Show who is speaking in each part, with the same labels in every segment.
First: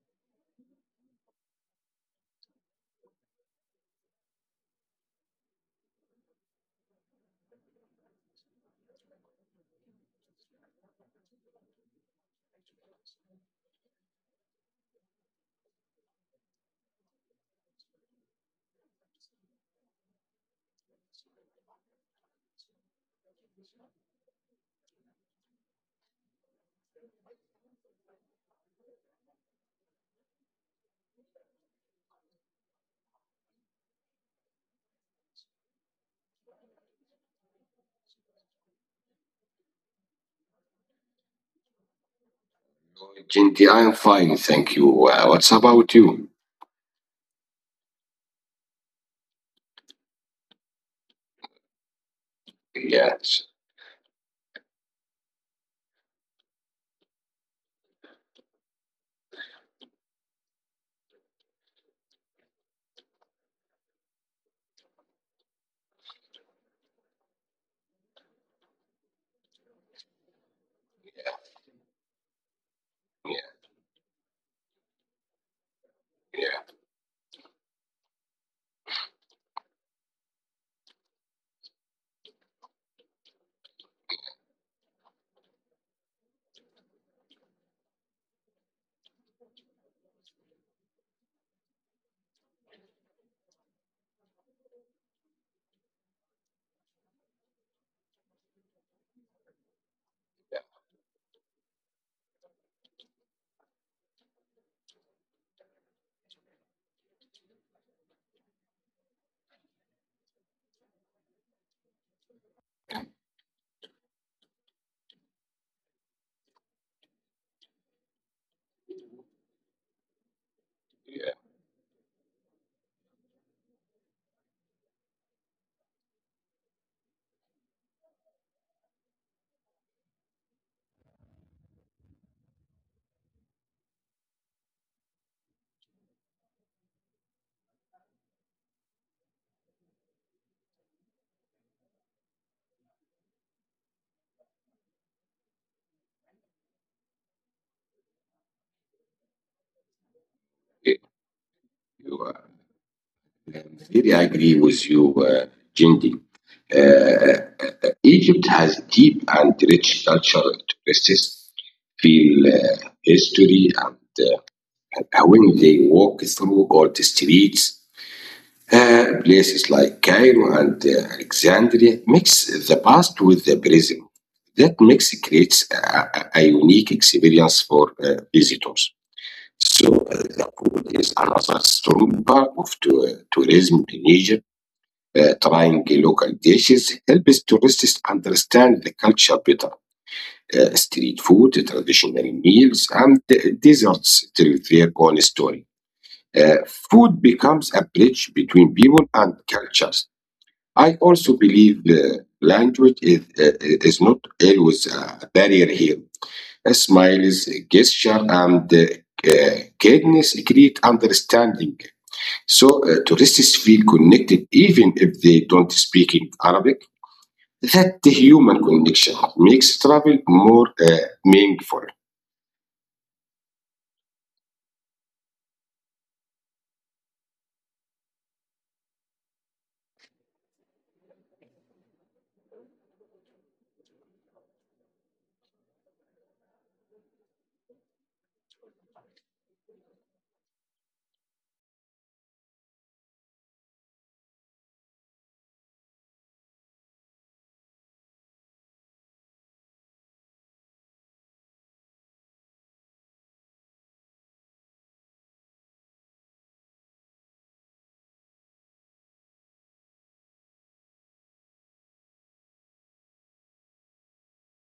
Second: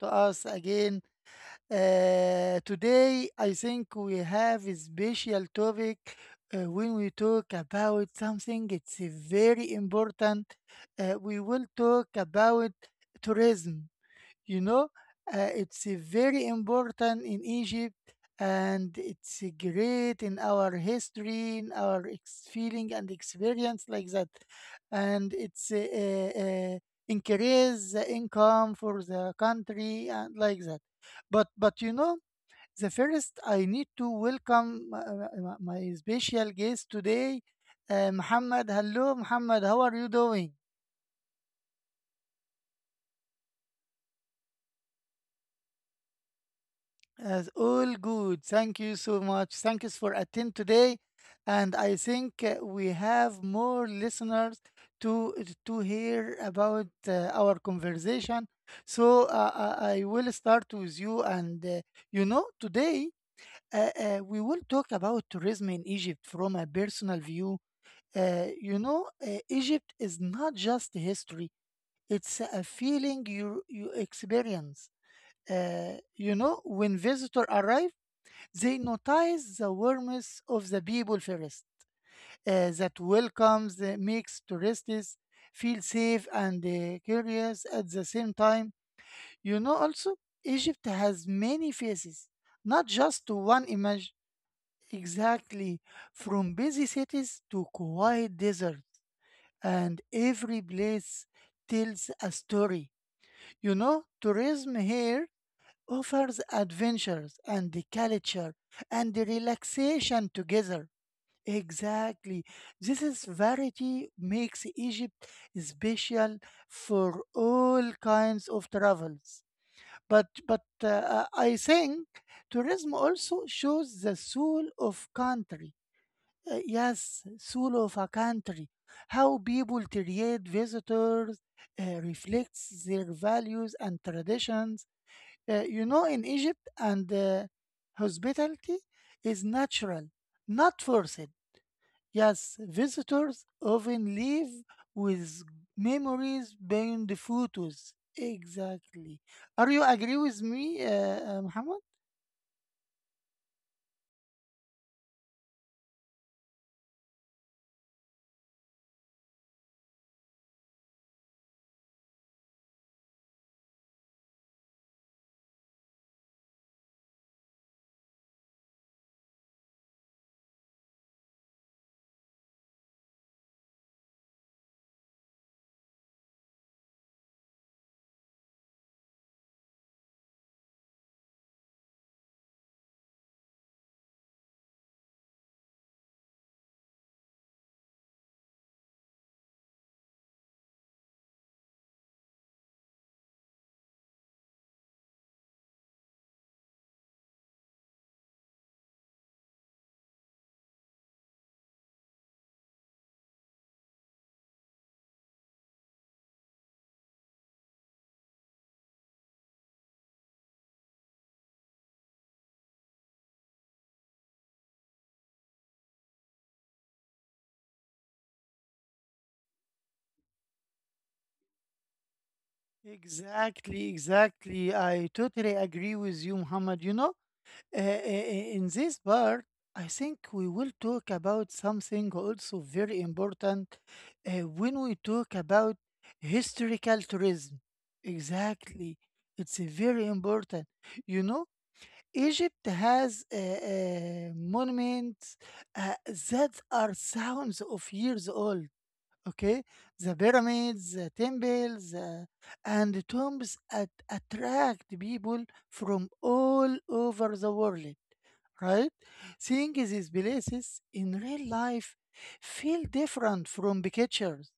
Speaker 1: to us again. Today, I think we have a special topic when we talk about something. It's very important. We will talk about tourism. you know it's very important in egypt, and it's great in our history, in our feeling and experience like that, and it's increase the income for the country and like that. But you know, the first I need to welcome my special guest today, Muhammad. Hello, Muhammad, how are you doing?
Speaker 2: Ginty, I am fine, thank you. What's about you?
Speaker 1: As all good. Thank you so much. Thank you for attend today, and I think we have
Speaker 2: Yes,
Speaker 1: more listeners to hear about our conversation. So I will start with you, and you know, today we will talk about tourism in Egypt from a personal view. You know, Egypt is not just history; it's a feeling
Speaker 2: yeah,
Speaker 1: you experience. You
Speaker 2: yeah,
Speaker 1: know, when visitor arrive, they notice the warmth of the people first, that welcomes, makes tourists feel safe and curious at the same time. You know, also, Egypt has many faces, not just one image. Exactly, from busy cities to quiet deserts, and every place tells a story. You know, tourism here offers adventures and the culture and the relaxation together. Exactly. This is variety makes Egypt special for all kinds of travels. But
Speaker 2: yeah.
Speaker 1: I think tourism also shows the soul of country. Yes, soul of a country. How people treat visitors reflects their values and traditions. You know, in Egypt and hospitality is natural, not forced. Yes, visitors often leave with memories beyond the photos. Exactly. Are you agree with me,
Speaker 2: yeah.
Speaker 1: Muhammad?
Speaker 2: You, uh, I really agree with you, Ginty. Uh, Egypt has deep and rich cultural traces, feel history, uh, and when they walk through old streets. Places like Cairo and Alexandria mix the past with the present. That mix creates a unique experience for visitors. So the food is another strong part of tourism in Egypt. Trying local dishes helps tourists understand the culture better. Street food, traditional meals, and desserts tell their own story. Uh, Food becomes a bridge between people and cultures. I also believe language is not always a barrier here. A smile is a gesture and kindness create understanding. So tourists feel connected even if they don't speak in Arabic. That human connection makes travel more meaningful.
Speaker 1: Exactly, exactly. I totally agree with you, Muhammad. You know, in this part, I think we will talk about something also very important uh, when we talk about historical tourism. Exactly. It's a very important. You know, Egypt has monuments uh, that are thousands of years old. Okay, the pyramids, the temples, and the tombs attract people from all over the world. Right? Seeing these places in real life feel different from pictures.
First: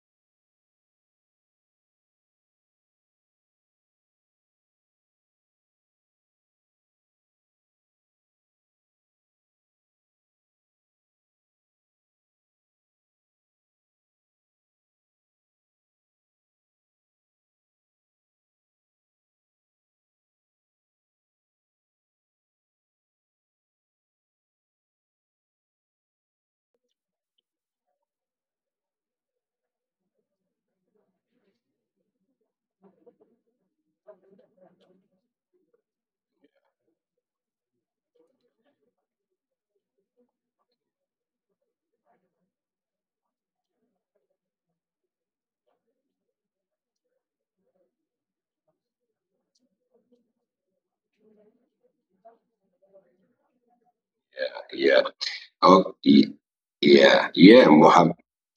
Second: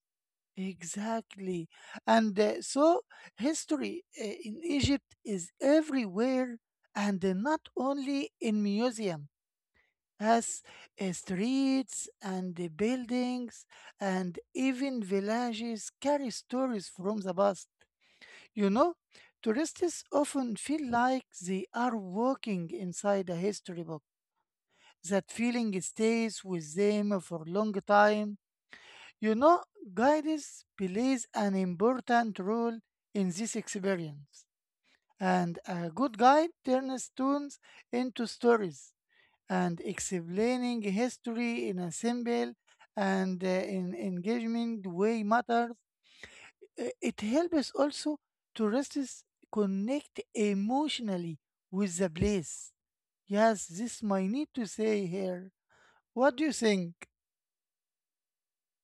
Speaker 1: Exactly. And so history in Egypt is everywhere and not only in museum as streets and the buildings and even villages carry stories from the past. You know, tourists often feel like they are walking inside a history book. That feeling stays with them for a long time. You know, guidance plays an important role in this experience, and a good guide turns stones into stories, and explaining history in a simple and in engaging way matters. It helps also tourists connect emotionally with the place. Yes, this might need to say
Speaker 2: Yeah.
Speaker 1: here.
Speaker 2: Oh,
Speaker 1: What do you
Speaker 2: y-
Speaker 1: think?
Speaker 2: yeah, Muhammad.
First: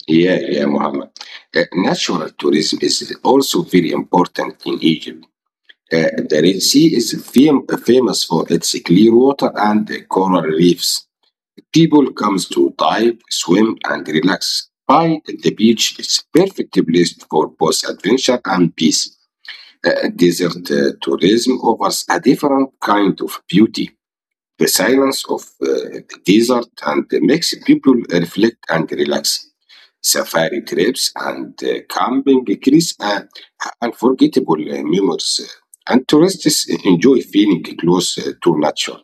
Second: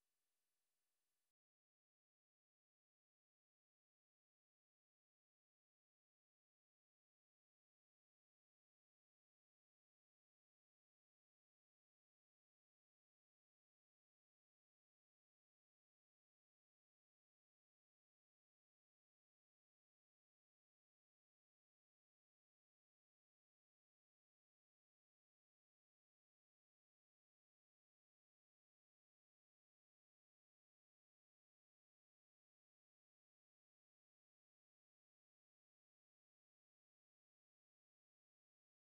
Speaker 2: Yeah, yeah, Muhammad. Natural tourism is also very important in Egypt. The Red Sea is famous for its clear water and coral reefs. People comes to dive, swim, and relax. By the beach, it's perfect place for both adventure and peace. Desert tourism offers a different kind of beauty. The silence of the desert and makes people reflect and relax. Safari trips and camping create unforgettable memories, and tourists enjoy feeling close to nature.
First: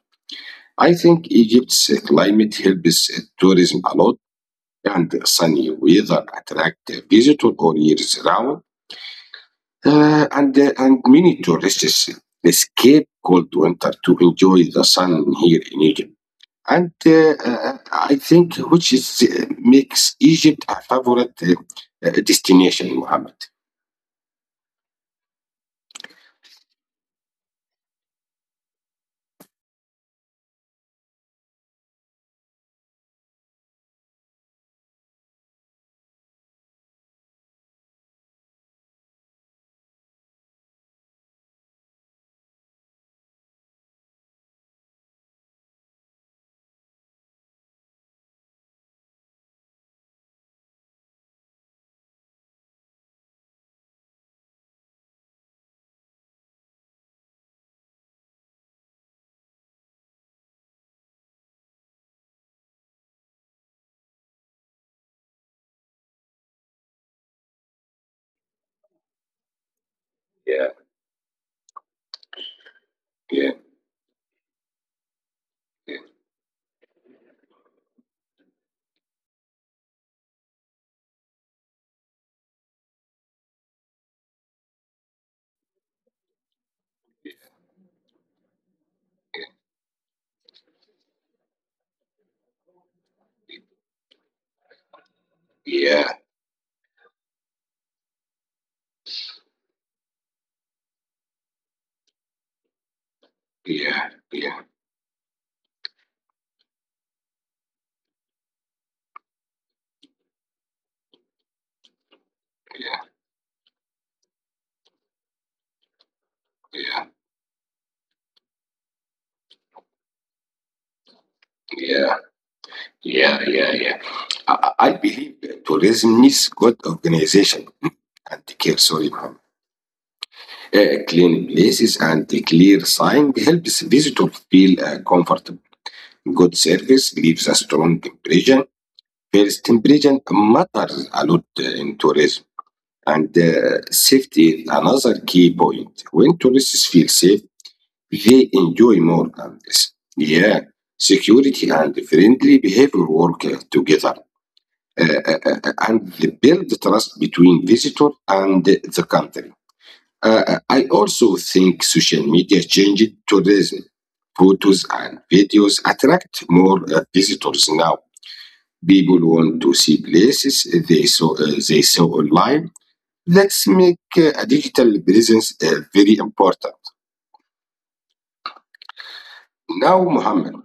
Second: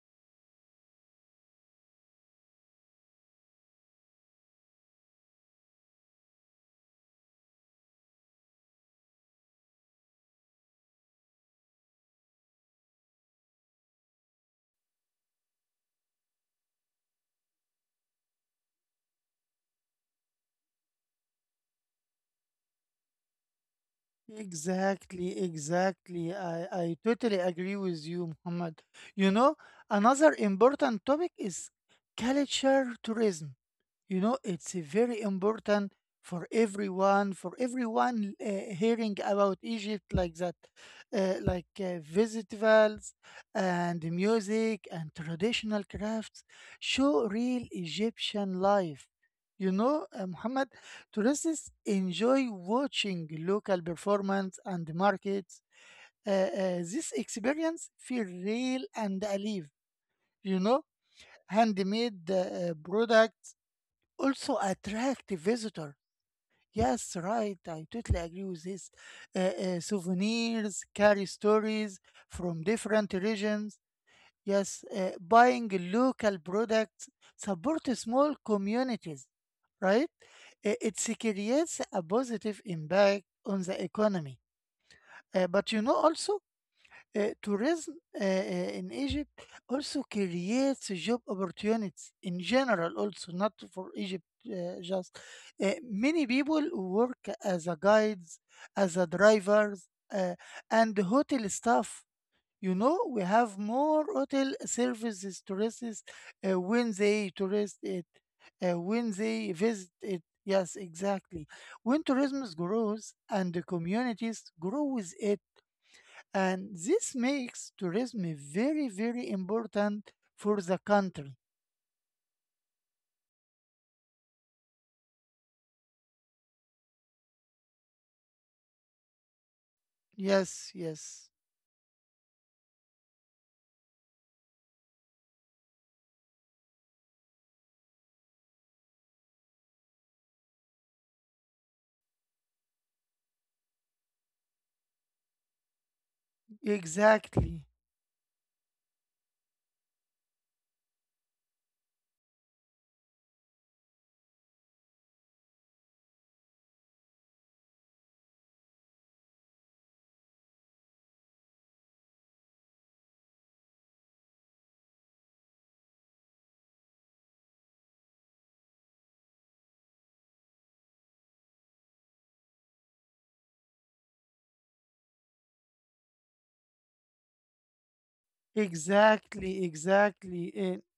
Speaker 2: I think Egypt's climate helps tourism a lot, and sunny weather attract visitors all year round. And many tourists escape cold winter to enjoy the sun here in Egypt. And I think which is makes Egypt a favorite destination, Mohammed.
Speaker 1: Exactly, exactly. I totally agree with you, Muhammad. You know, another important topic is culture tourism. You know, it's very important for everyone hearing about Egypt like that, like festivals and music and traditional crafts show real Egyptian life. You know, Muhammad, tourists enjoy watching local performance and markets. This experience feel real and alive. You know, handmade products also attract visitor. Yes, right. I totally agree with this. Uh,
Speaker 2: Yeah,
Speaker 1: Souvenirs carry stories from different
Speaker 2: yeah,
Speaker 1: regions. Yes, buying local products support small communities, right? It creates a positive impact on the economy. But you know, also, tourism in Egypt also creates job opportunities in general, also, not for Egypt just. Uh,
Speaker 2: yeah,
Speaker 1: many people work as a guides, as a drivers, uh, and hotel staff. You know, we have more
Speaker 2: yeah,
Speaker 1: hotel
Speaker 2: yeah,
Speaker 1: services tourists when they tourist it, when they visit it. Yes, exactly. When tourism
Speaker 2: yeah,
Speaker 1: grows and the communities grow with it, and
Speaker 2: yeah,
Speaker 1: this makes tourism very, very important for the country.
Speaker 2: yeah, yeah, yeah, yeah. I believe tourism needs good organization and care. Sorry, Mohammed.
Speaker 1: Yes, yes,
Speaker 2: Clean places and a clear sign helps visitor feel comfortable. Good service leaves a strong impression. First impression matters a lot in tourism. And safety is another key point. When tourists feel
Speaker 1: exactly,
Speaker 2: safe, they enjoy more. Yeah, security and friendly behavior work together and they build trust between visitor and the country. I also think social media changed tourism. Photos and videos attract more visitors now. People want to see places they saw online. Let's make a digital presence very important.
Speaker 1: exactly,
Speaker 2: Now,
Speaker 1: exactly.
Speaker 2: Muhammad.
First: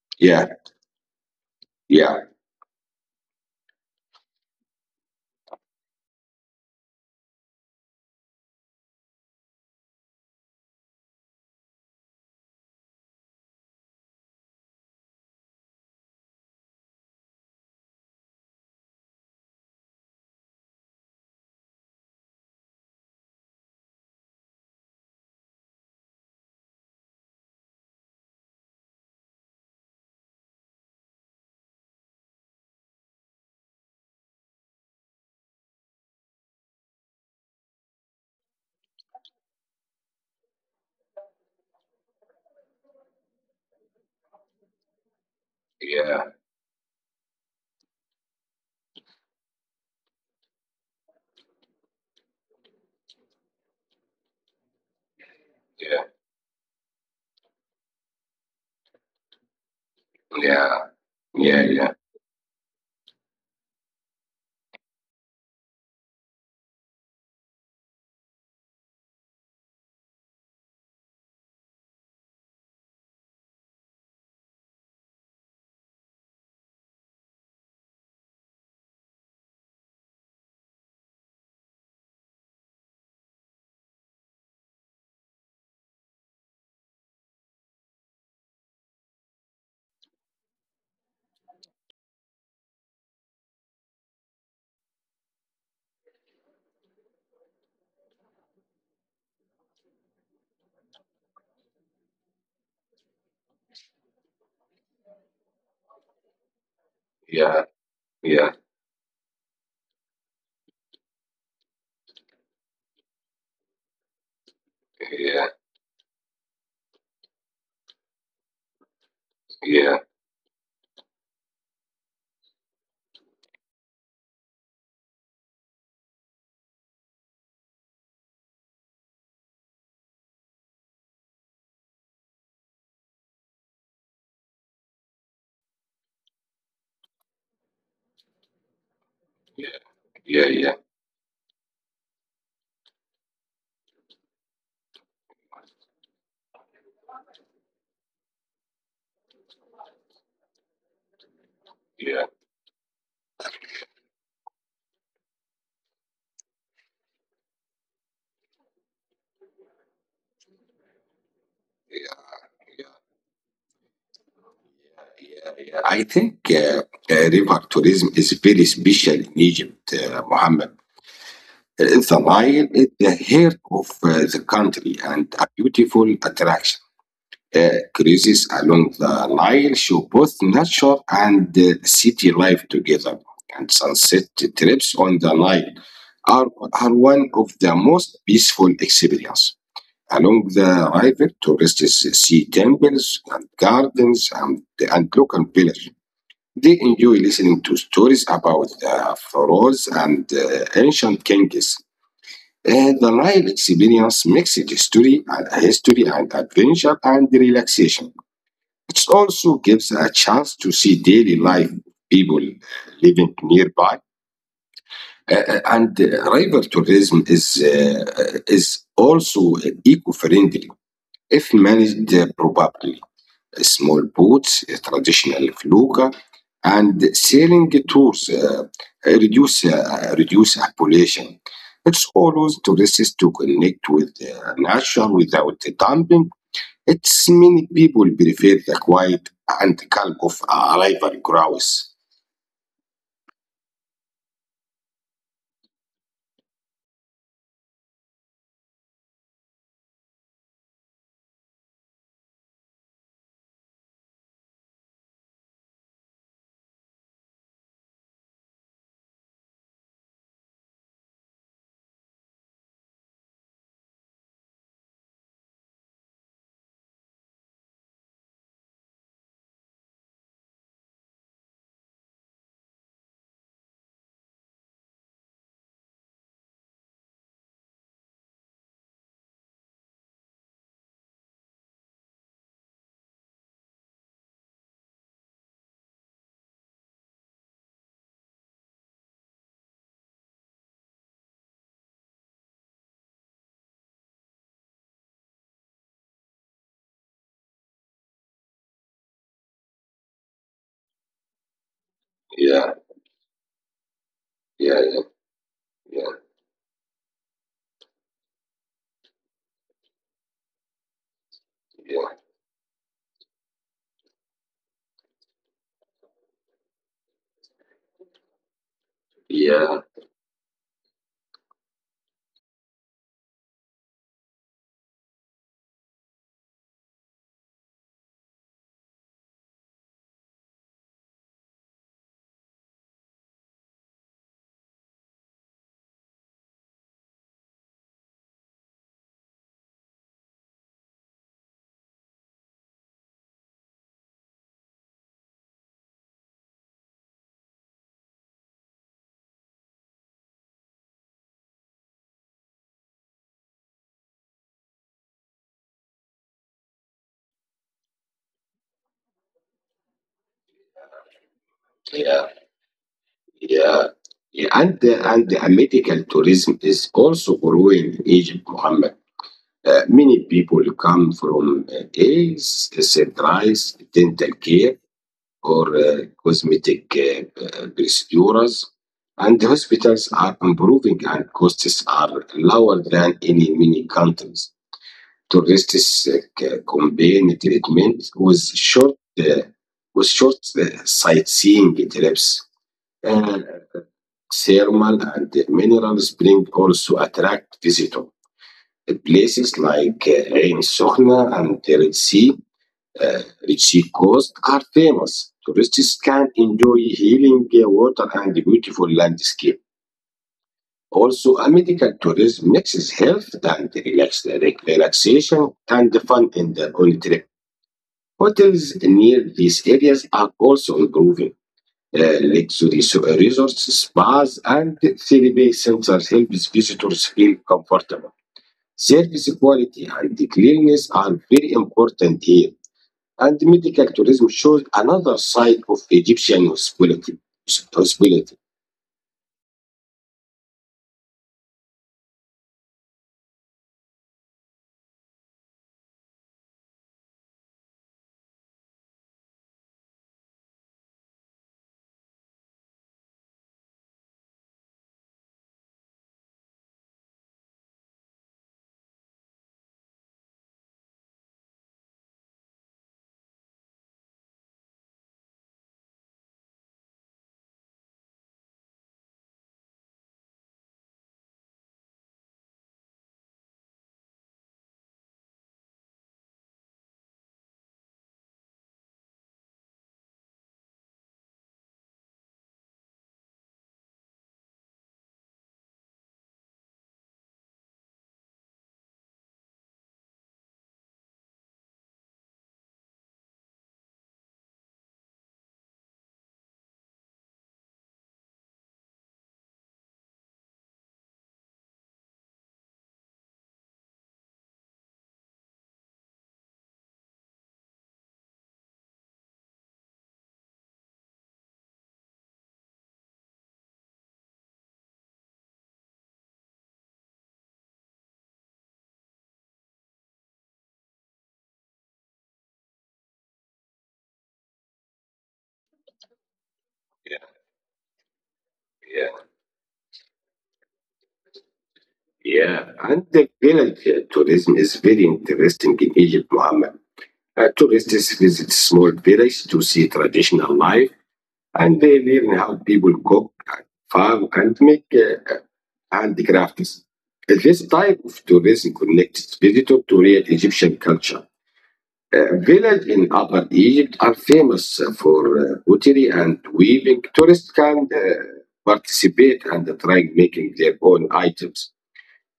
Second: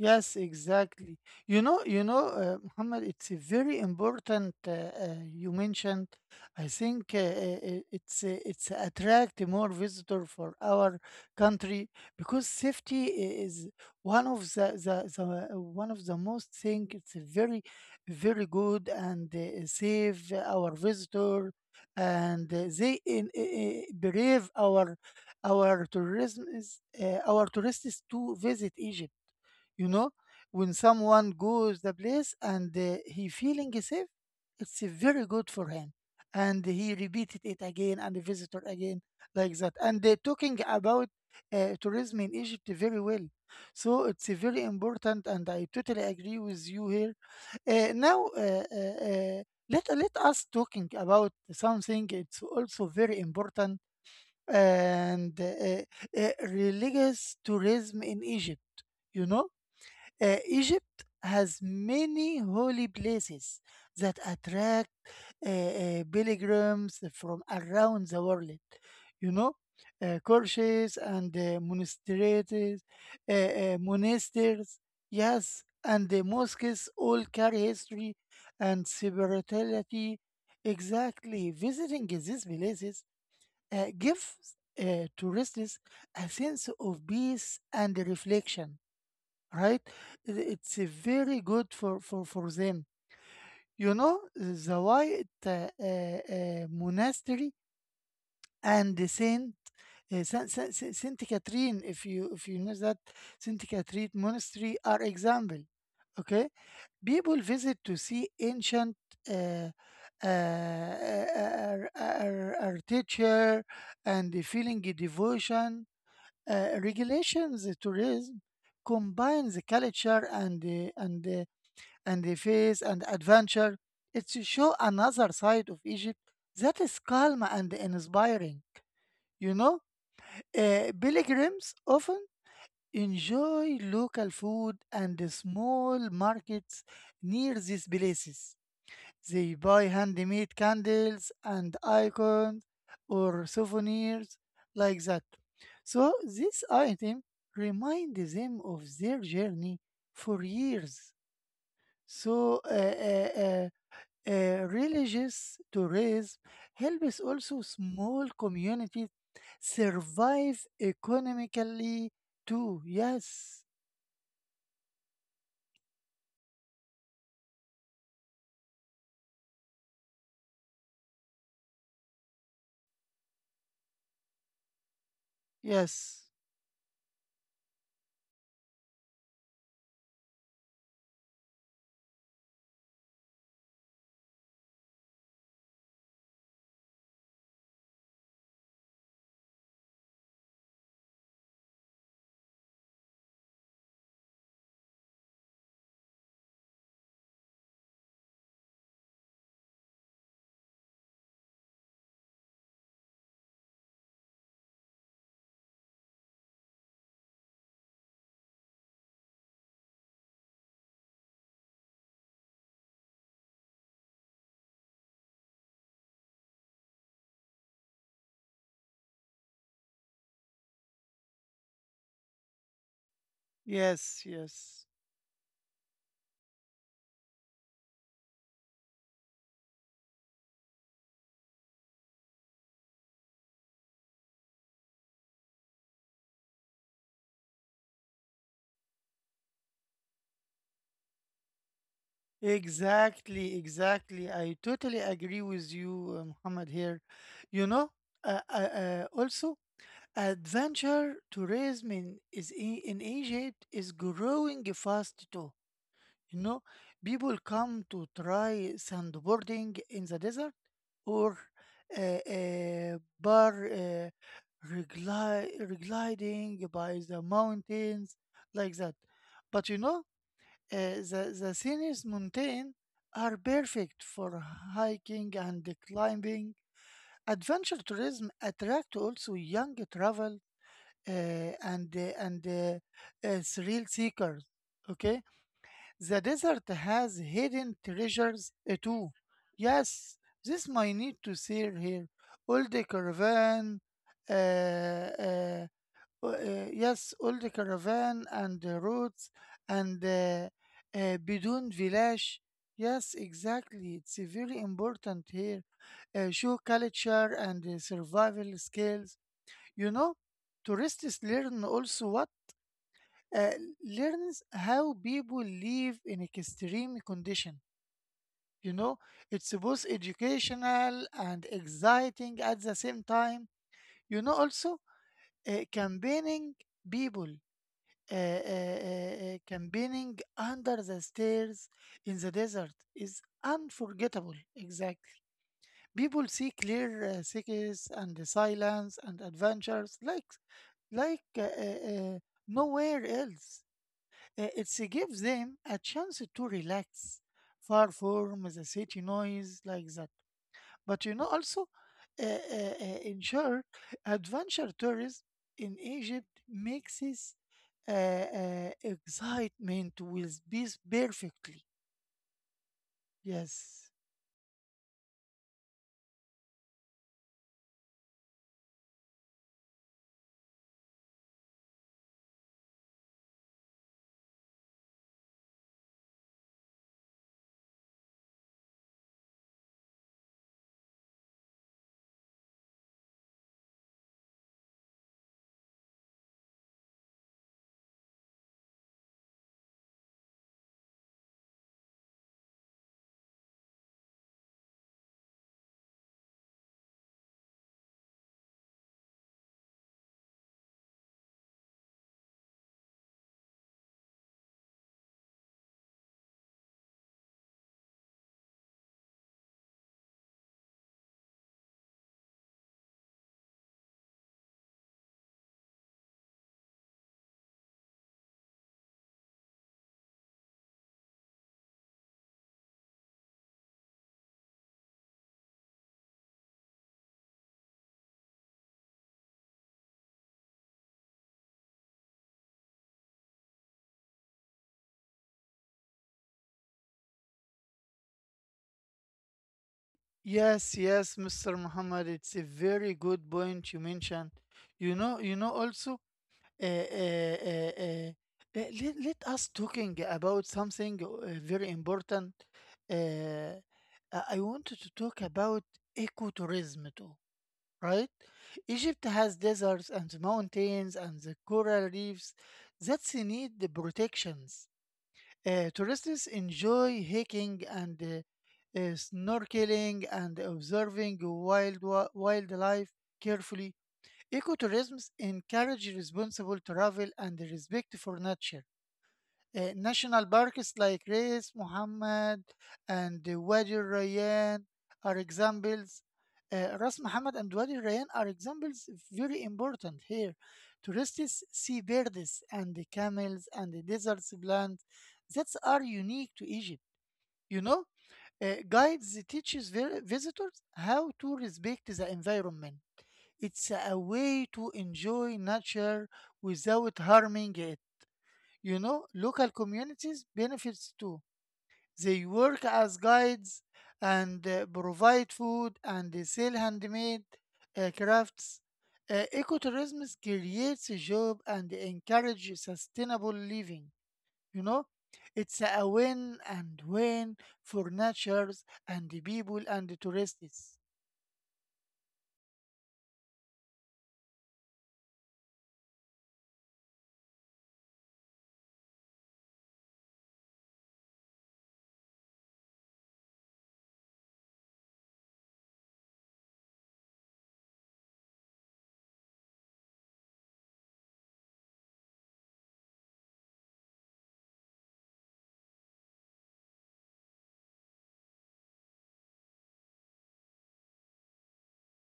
Speaker 1: yes,
Speaker 2: Yeah,
Speaker 1: exactly. You
Speaker 2: yeah,
Speaker 1: know, Muhammad, it's a very important. You mentioned. I think it's attract more visitor for our country because safety is one of the one of the most thing. It's a very, very good and save our visitor, and they in, brave our tourism is our tourists to visit Egypt. You know, when someone goes the place and he feeling safe, it's very good for him, and he repeated it again and visitor again like that, and talking about tourism in egypt very well. So it's very important and I totally
Speaker 2: yeah,
Speaker 1: agree with you here. uh, now uh, uh, uh, Let us talking about something it's also very important and
Speaker 2: yeah,
Speaker 1: religious tourism in egypt. You know,
Speaker 2: yeah,
Speaker 1: Egypt
Speaker 2: yeah,
Speaker 1: has
Speaker 2: yeah,
Speaker 1: many holy places that attract pilgrims from around the world. You know, churches and monasteries, uh, uh, monasteries, yes, and the mosques all carry history and spirituality. Exactly, visiting these places gives tourists a sense of peace and reflection, right? It's very good for them. You know, the white monastery and the Saint Catherine, if you know that, Saint Catherine monastery are example. Okay, people
Speaker 2: yeah,
Speaker 1: visit to
Speaker 2: yeah,
Speaker 1: see
Speaker 2: yeah,
Speaker 1: ancient uh, uh, our teacher and the feeling of
Speaker 2: yeah, yeah,
Speaker 1: devotion, regulations. The tourism combine the culture and the face and adventure. It's to show another side of Egypt that is calm and inspiring. You know, pilgrims often enjoy local food and the small markets near these places. They buy
Speaker 2: yeah,
Speaker 1: handmade
Speaker 2: yeah.
Speaker 1: candles and icons or souvenirs like that. So this item reminds them of their journey for years.
Speaker 2: yeah, yeah.
Speaker 1: So religious tourism helps also small communities survive economically too. Yes,
Speaker 2: I think river tourism is very special in Egypt, Mohammed. The Nile is the heart of the country and a beautiful
Speaker 1: yes,
Speaker 2: attraction. Cruises along the Nile show both nature and city life together, and sunset trips on the Nile are, are one of the most peaceful experiences. Along the river, tourists see temples and gardens and local villages. They enjoy listening to stories about the pharaohs and ancient kings. The Nile experience mixes history and history and adventure and relaxation. It also gives a chance to see daily life of people living nearby. And river tourism is also eco-friendly if managed properly. Small
Speaker 1: yes,
Speaker 2: boats,
Speaker 1: yes.
Speaker 2: traditional felucca, and sailing tours reduce pollution. It allows tourists to connect with nature without dumping it's many people prefer the quiet and calm of a rival grouse.
Speaker 1: Exactly, exactly. I totally agree with you, Muhammad, here. You know, also, adventure tourism in Egypt is growing fast too. You know, people come to try sandboarding in the desert or uh, uh, bar uh, regliding by the mountains like that. But you know, the Sinus mountain are perfect for hiking and climbing. Adventure tourism attract also young travel uh, and thrill seekers. Okay, the desert has hidden treasures eh, too. Yes, this might need to see here. All the caravan, uh, uh, yes, old caravan and the roads and Bidun village.
Speaker 2: Yeah,
Speaker 1: Yes, exactly. It's eh,
Speaker 2: yeah,
Speaker 1: very
Speaker 2: yeah,
Speaker 1: important here.
Speaker 2: yeah,
Speaker 1: Show culture and eh, survival skills. You know, tourists learn also what uh, learns how people live in extreme condition. You know,
Speaker 2: yeah,
Speaker 1: it's both educational and exciting at the same time. You know, also campaigning people, uh, uh, uh, campaigning under the stairs in the desert is unforgettable. Exactly, people see clear cities and the silence and adventures like nowhere else. It gives them a chance to relax far from the city noise like that. But you know, also in short, adventure tourism in Egypt mixes uh, excitement with peace perfectly.
Speaker 2: yeah, yeah.
Speaker 1: Yes.
Speaker 2: yeah. And the medical tourism is also growing in Egypt, Mohammed. Many people come from a centralized dental care or cosmetic procedures, and the hospitals are improving and costs are lower than in many countries. Tourists combine treatment with short sightseeing trips. Uh, Thermal and mineral spring also attract visitors. Places like Ain Sokhna and the Red Sea, uh, Red Sea coast are famous. Tourists can enjoy healing water and beautiful landscape. Also, a medical tourism mixes health and relaxation and fun in the on trip. Hotels near these areas are also improving. Luxury resorts, spas, and therapy centers help visitors feel comfortable. Service quality and cleanliness are very important here. And medical tourism shows another side of Egyptian hospitality.
Speaker 1: Yes, yes, Mr. Muhammad, it's a very good point you mentioned. You know also uh, uh, uh, uh, uh, let us talking about something very important. Uh, I wanted to talk about ecotourism too, right? Egypt has deserts and mountains and the coral reefs that need the protections. Tourists enjoy hiking and snorkeling and observing wildlife carefully. Ecotourism encourages responsible travel and respect for nature. National parks like Reis Muhammad and Wadi Rayyan are examples. Ras Muhammad and Wadi Rayyan are examples very important here. Tourists see birds and the camels and the desert plants that are unique to Egypt. You know, guides teaches visitors how to respect the environment. It's a way to enjoy nature without harming it. You know, local communities benefits too. They work as guides and provide food and they sell handmade crafts. Ecotourism creates a job and encourages sustainable living. You know, it's a win and win for natures
Speaker 2: Yeah,
Speaker 1: and the people and the tourists.
Speaker 2: yeah. and the village tourism is very interesting in Egypt, Muhammad. Tourists visit small villages to see traditional life and they learn how people cook and farm and make handicrafts. This type of tourism connects visitor to real Egyptian culture. Village in Upper Egypt are famous for pottery and weaving. Tourists can participate and try making their own items.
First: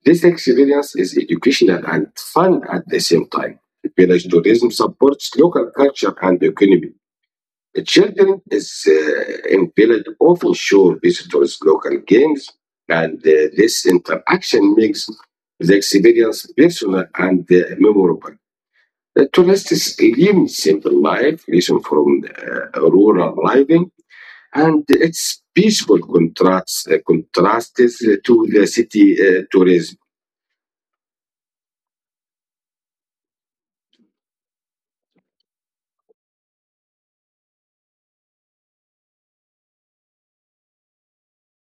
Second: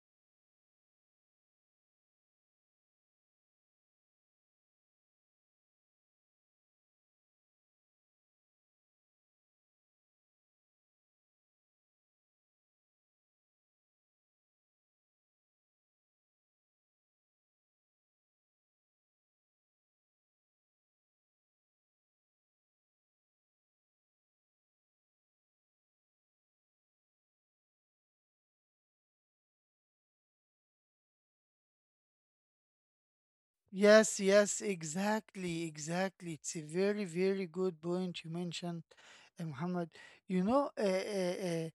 Speaker 2: This experience is educational and fun at the same time. Village tourism supports local culture and economy. The children is in village often show visitors local games, and this interaction makes the experience personal and memorable. The tourists live simple life, listen from rural living, and its peaceful contrasts to the city tourism.
Speaker 1: Yes, yes, exactly, exactly. It's a very, very good point you mentioned, Muhammad. You know, uh, uh, uh,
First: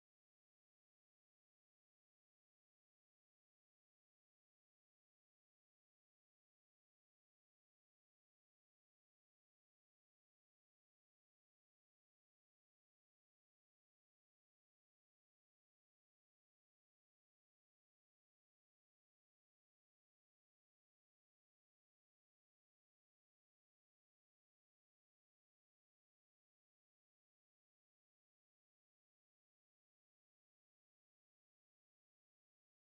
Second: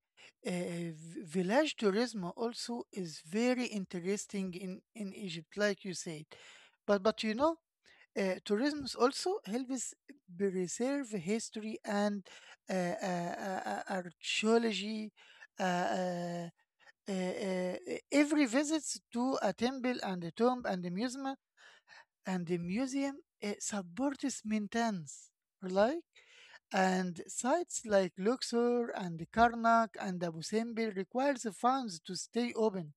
Speaker 1: uh, v- village tourism also is very interesting in Egypt, like you said. But you know, tourism is also helps preserve history and archaeology. Uh, uh, uh, uh, every visits to a temple and a tomb and a museum and the museum supports maintenance, like, and sites like Luxor and Karnak and Abu Simbel requires funds to stay open.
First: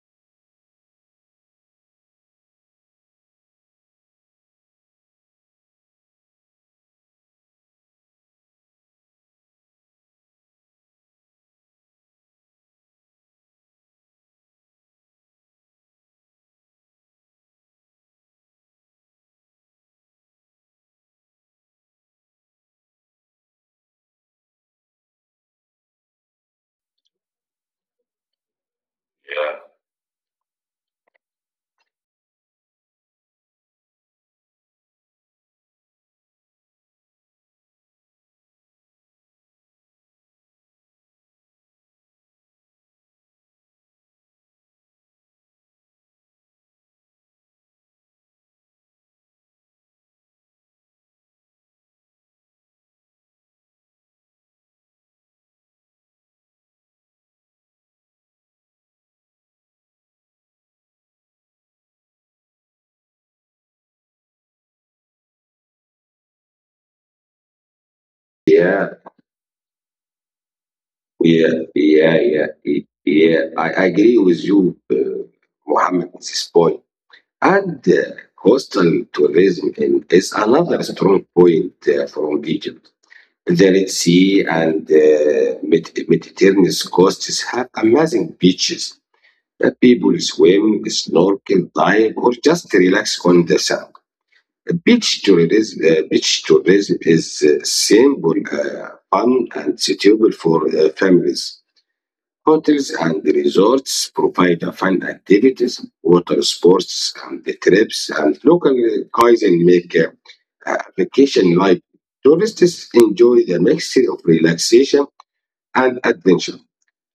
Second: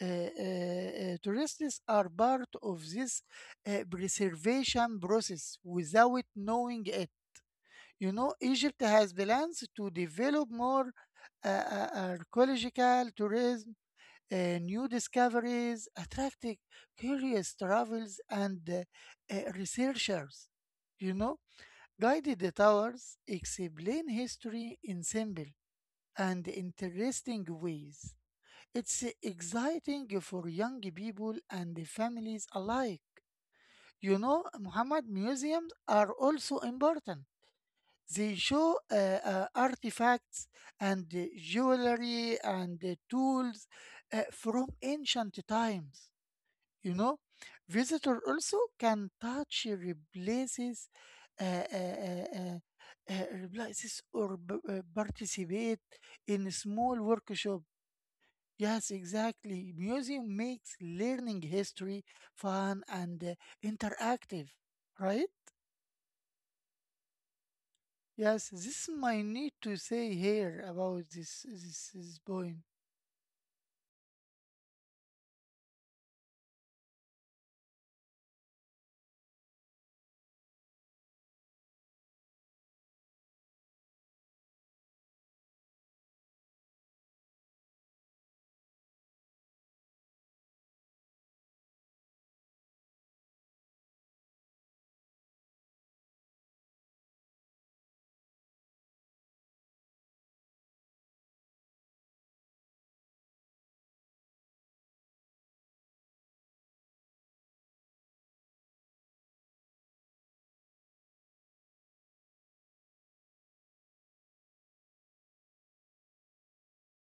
Speaker 1: Uh, uh, tourists are part of this preservation process without knowing it. You know, Egypt has plans to develop more archaeological tourism, new discoveries, attracting curious travels and researchers. You know, guided towers explain history in simple and interesting ways. It's exciting for young people and families alike. You know, Muhammad, museums are also important. They show artifacts and jewelry and tools from ancient times, you know. Visitor also can touch replaces, uh, uh, uh, uh, replaces, or participate in a small workshop. Yes, exactly, museum makes learning history fun and interactive, right? Yes, this is
Speaker 2: Yeah,
Speaker 1: my need to say here about
Speaker 2: Yeah,
Speaker 1: this
Speaker 2: yeah,
Speaker 1: point.
Speaker 2: yeah, y- yeah. I, I agree with you, Mohammed, at this point. And coastal tourism is another strong point from Egypt. The Red Sea and Mediterranean coasts have amazing beaches that people swim, snorkel, dive, or just relax on the sand. Beach tourism is simple, fun, and suitable for families. Hotels and resorts provide fun activities, water sports, and the trips, and local cuisine make vacation life. Tourists enjoy the mixture of relaxation and adventure,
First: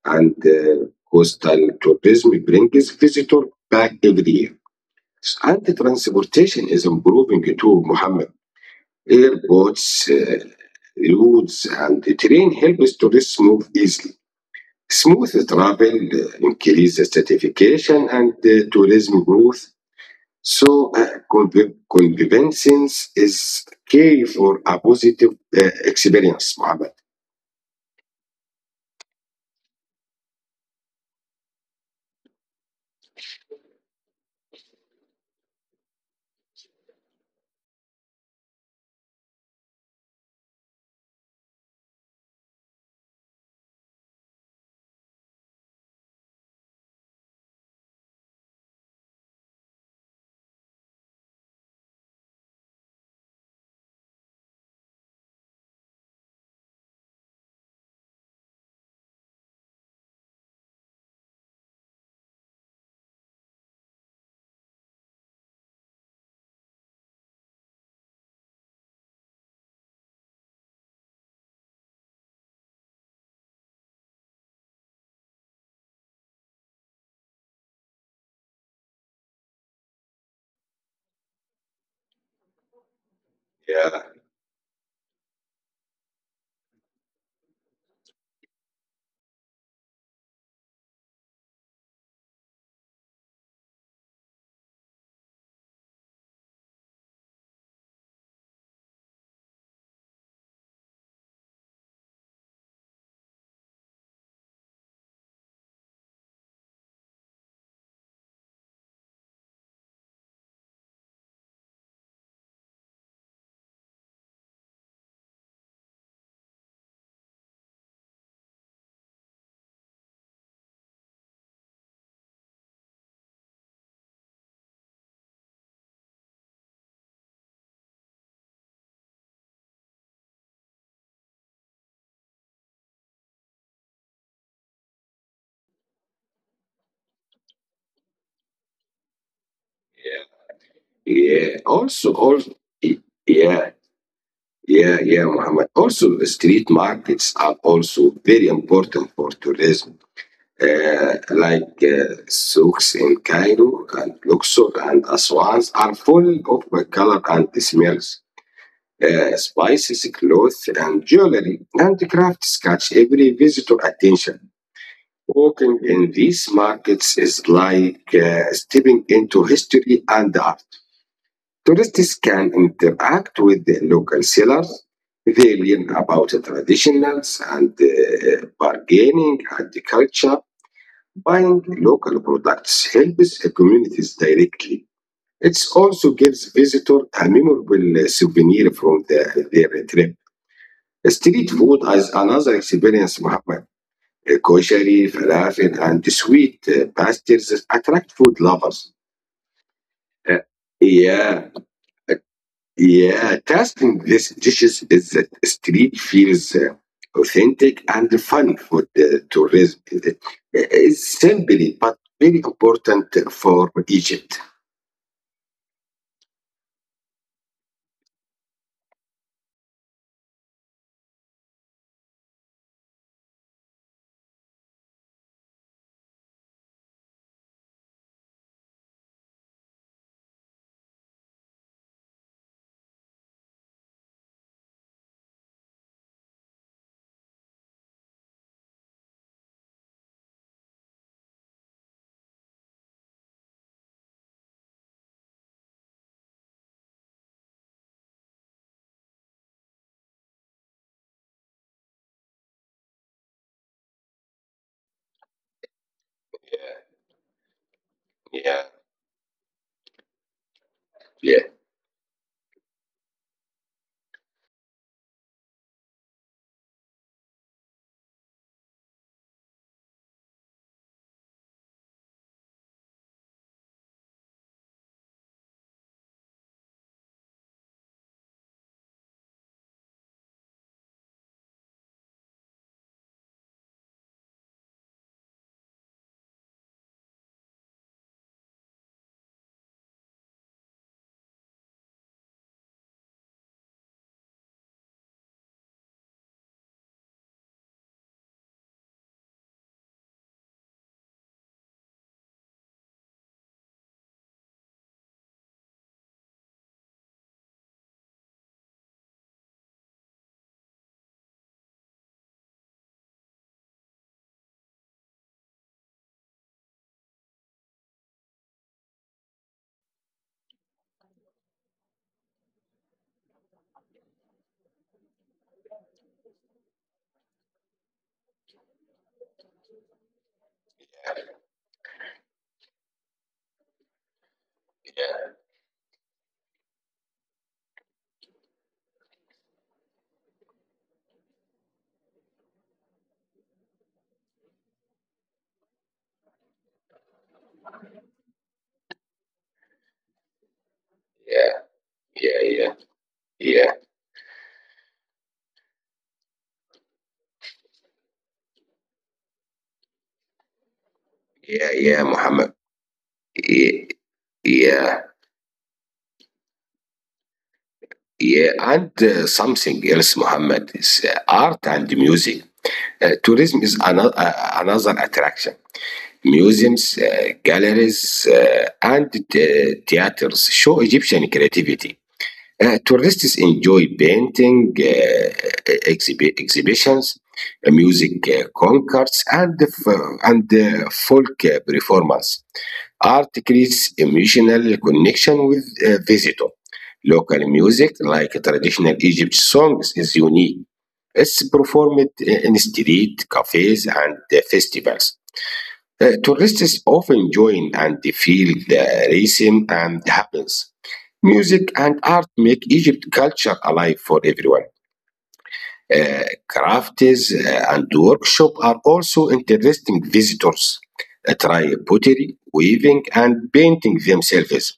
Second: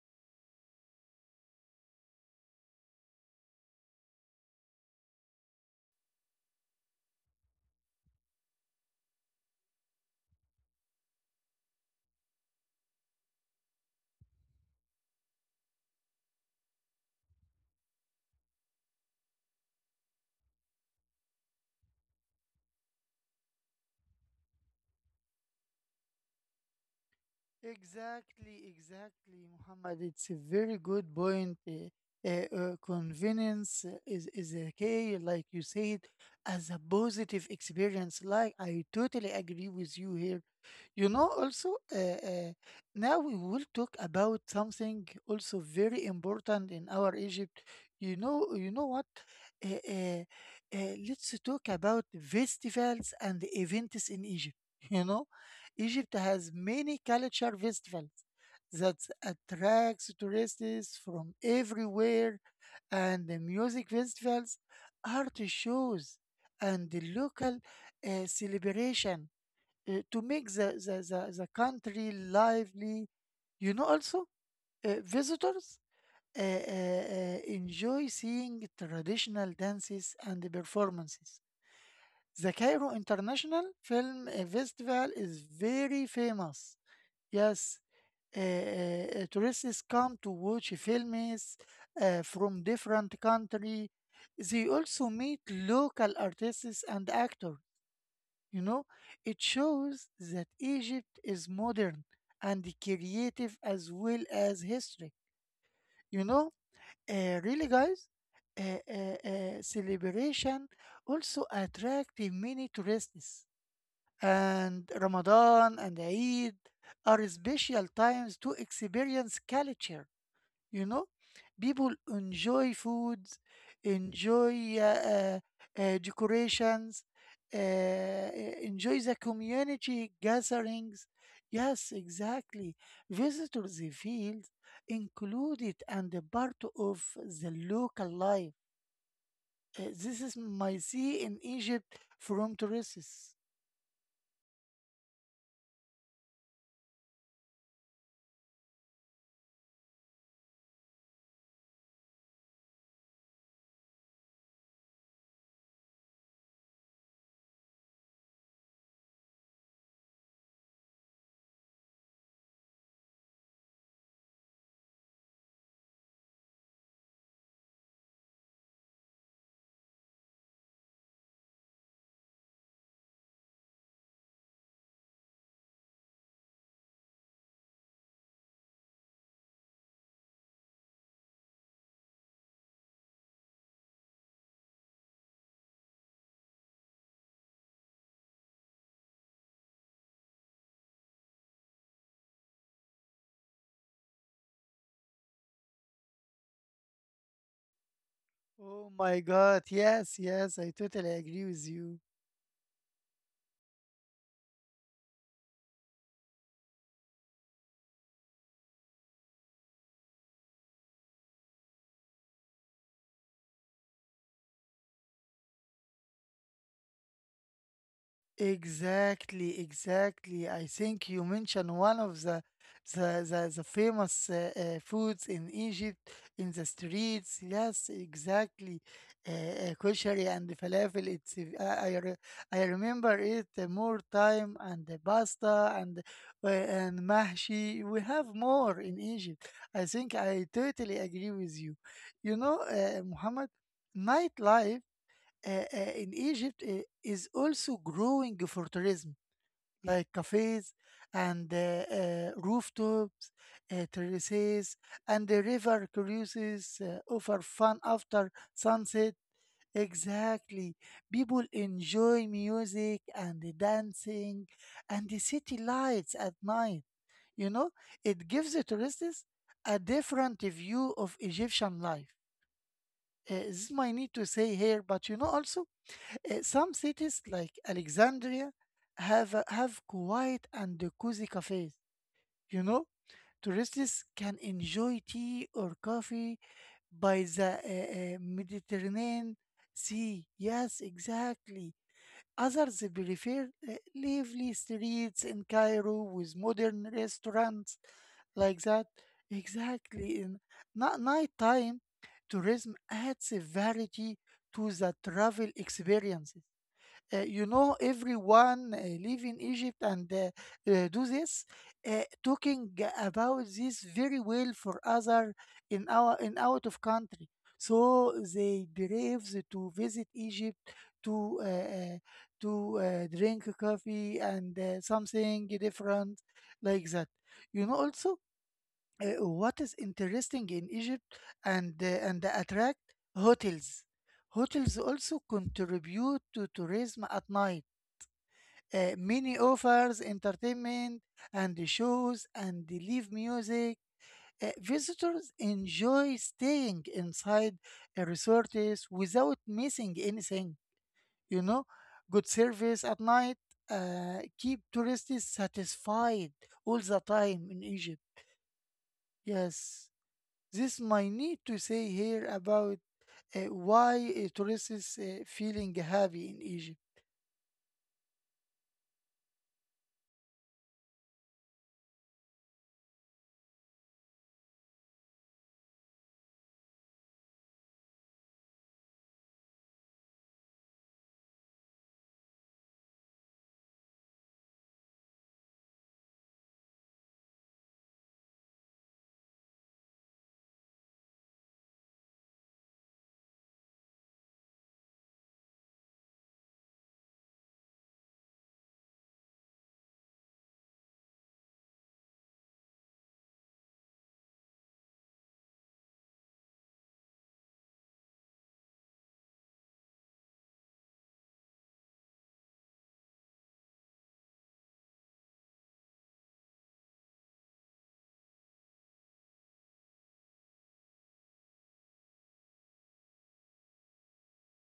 Speaker 2: and coastal tourism brings visitors back every year. And the transportation is improving too, Mohammed. Airports, roads, and the train helps tourists move easily smooth travel, increase certification, and tourism growth. So, convivence is key for a positive experience, Mohammed.
Speaker 1: Exactly, exactly, Muhammad. It's a very good point. Convenience is okay, like you said, as a positive experience. Like, I totally agree with you here. You know, also, now we will talk about something also very important in our Egypt. You know what? Uh, uh, let's talk about festivals and events in Egypt. You know, Egypt has many culture festivals that attracts tourists from everywhere, and the music festivals, art shows, and the local celebration to make the country lively. You know, also, visitors enjoy seeing traditional dances and performances. The Cairo International
Speaker 2: Yeah,
Speaker 1: Film Festival is very famous. Yes, tourists come to watch films from different country. They also meet local artists and actors. You know, it shows that Egypt is modern and creative as well as history. You know, really, guys, celebration also attract many tourists. And Ramadan and Eid are special times to experience culture, you know. People enjoy foods, enjoy decorations, uh, uh, enjoy the community gatherings. Yes, exactly, visitors, they feel included and a part of the local life. This is my see in
Speaker 2: yeah, yeah.
Speaker 1: Egypt
Speaker 2: Also,
Speaker 1: from
Speaker 2: also,
Speaker 1: tourists.
Speaker 2: yeah, yeah, Mohammed. Also, street markets are also very important for tourism, like souks in Cairo and Luxor and Aswan are full of color and smells. Spices, clothes, and jewelry. Handicrafts catch every visitor attention. Walking in these markets is like stepping into history and art. Tourists can interact with the local sellers. They learn about the traditionals and bargaining and the culture. Buying local products helps the communities directly. It also gives visitors a memorable souvenir from the, their trip. Street food is another experience, Muhammad. Koshery, falafel, and sweet pastries attract food lovers.
Speaker 1: Oh my god, yes, yes,
Speaker 2: Uh,
Speaker 1: I totally agree with
Speaker 2: yeah,
Speaker 1: you.
Speaker 2: yeah. Tasting these dishes is that street feels authentic and fun for the tourism. It's simply but very important for Egypt.
Speaker 1: Exactly, exactly. I think you mentioned one of the the famous foods in Egypt in the streets. Yes, exactly. Koshari and falafel. It's I remember it more time, and the pasta and mahshi. We have more in Egypt. I think I totally agree with you. You know, Muhammad, nightlife in Egypt is also growing for tourism, like cafes and rooftops, terraces, and the river cruises
Speaker 2: Yeah,
Speaker 1: offer fun after
Speaker 2: yeah,
Speaker 1: sunset. Exactly. People
Speaker 2: yeah,
Speaker 1: enjoy music and the dancing and the city lights at night. You know, it gives the tourists a different view of Egyptian life. This is my need to say here, but you know also some cities like Alexandria have quiet and cozy cafes. You know, tourists can enjoy tea or coffee by the Mediterranean Sea. Yes, exactly. Others prefer lively streets in Cairo with modern restaurants, like that. Exactly. In nighttime, tourism adds a variety to the travel experience. You know, everyone live in Egypt and do this, talking about this very well for other in our, in out of country. So they braves to visit Egypt to uh, uh, to drink coffee and something different like that. You know, also, what is interesting in Egypt and attract hotels. Hotels also contribute to tourism at night. Many offers entertainment and shows and live music. Visitors enjoy staying inside resorts without missing anything. You know, good
Speaker 2: yeah, yeah,
Speaker 1: service at night
Speaker 2: yeah,
Speaker 1: keep tourists satisfied all the time in Egypt. Yes. This might need to
Speaker 2: yeah,
Speaker 1: say
Speaker 2: yeah,
Speaker 1: here
Speaker 2: Muhammad.
Speaker 1: about
Speaker 2: Yeah,
Speaker 1: why tourists
Speaker 2: yeah.
Speaker 1: feeling heavy in Egypt.
Speaker 2: Yeah, and something else, Muhammad, is art and music. Tourism is another attraction. Museums, galleries, and theaters show Egyptian creativity. Tourists enjoy painting exhibitions, music concerts, and the folk performance. Art creates emotional connection with visitor. Local music, like traditional Egypt songs, is unique. It's performed in street cafes and festivals. Tourists often join and feel the rhythm and happens. Music and art make Egypt culture alive for everyone. Uh, Crafts and workshop are also interesting visitors. Try pottery, weaving, and painting themselves.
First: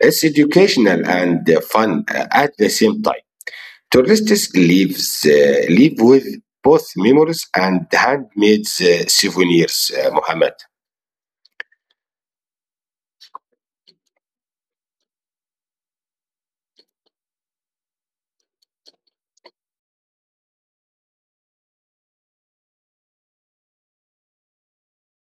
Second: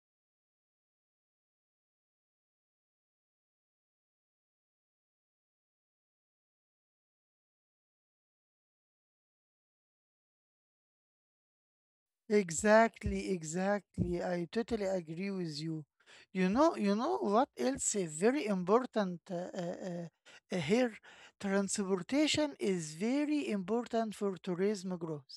Speaker 2: It's educational and fun at the same time. Tourists live with both memories and handmade souvenirs, Mohammed.
Speaker 1: Exactly, exactly. I totally agree with you. You know what else is very important, here? Transportation is very important for tourism growth.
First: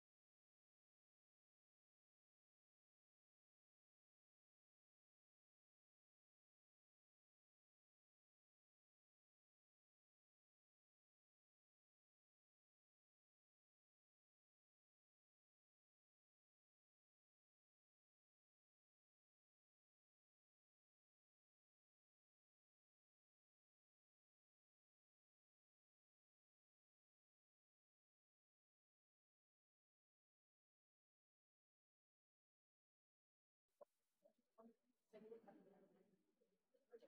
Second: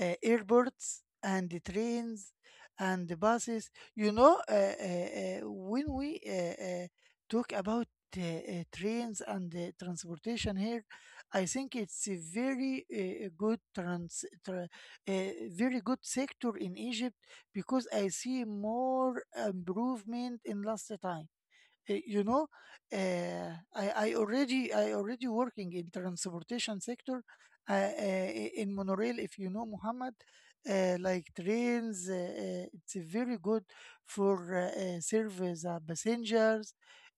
Speaker 1: Airports and the trains and the buses. You know, when we talk about trains and transportation here, I think it's a very good very good sector in Egypt, because I see more improvement in last time. Eh, you know, I already working in transportation sector in monorail, if you know, Muhammad. Like trains, it's a very good for service. Passengers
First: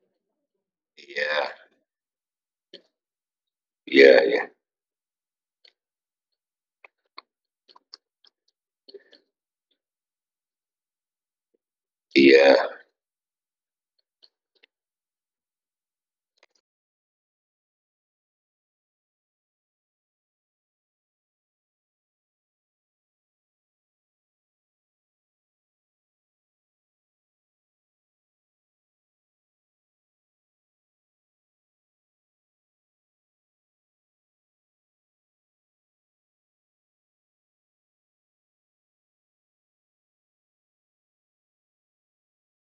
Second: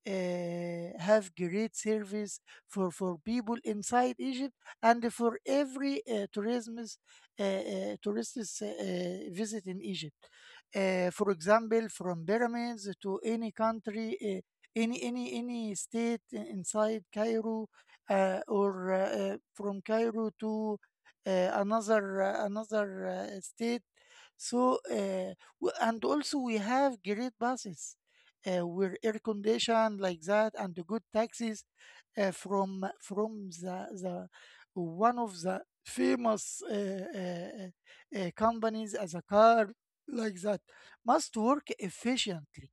Speaker 1: have
Speaker 2: Yeah.
Speaker 1: great service for people inside
Speaker 2: Yeah, yeah,
Speaker 1: Egypt, and for every tourism, tourists visit in Egypt, for example, from
Speaker 2: yeah,
Speaker 1: pyramids to any country, eh, any state inside Cairo, or from Cairo to another, another state. So, and also we have great buses with air condition, like that, and good taxis from the one of the famous companies as a car, like that, must work efficiently.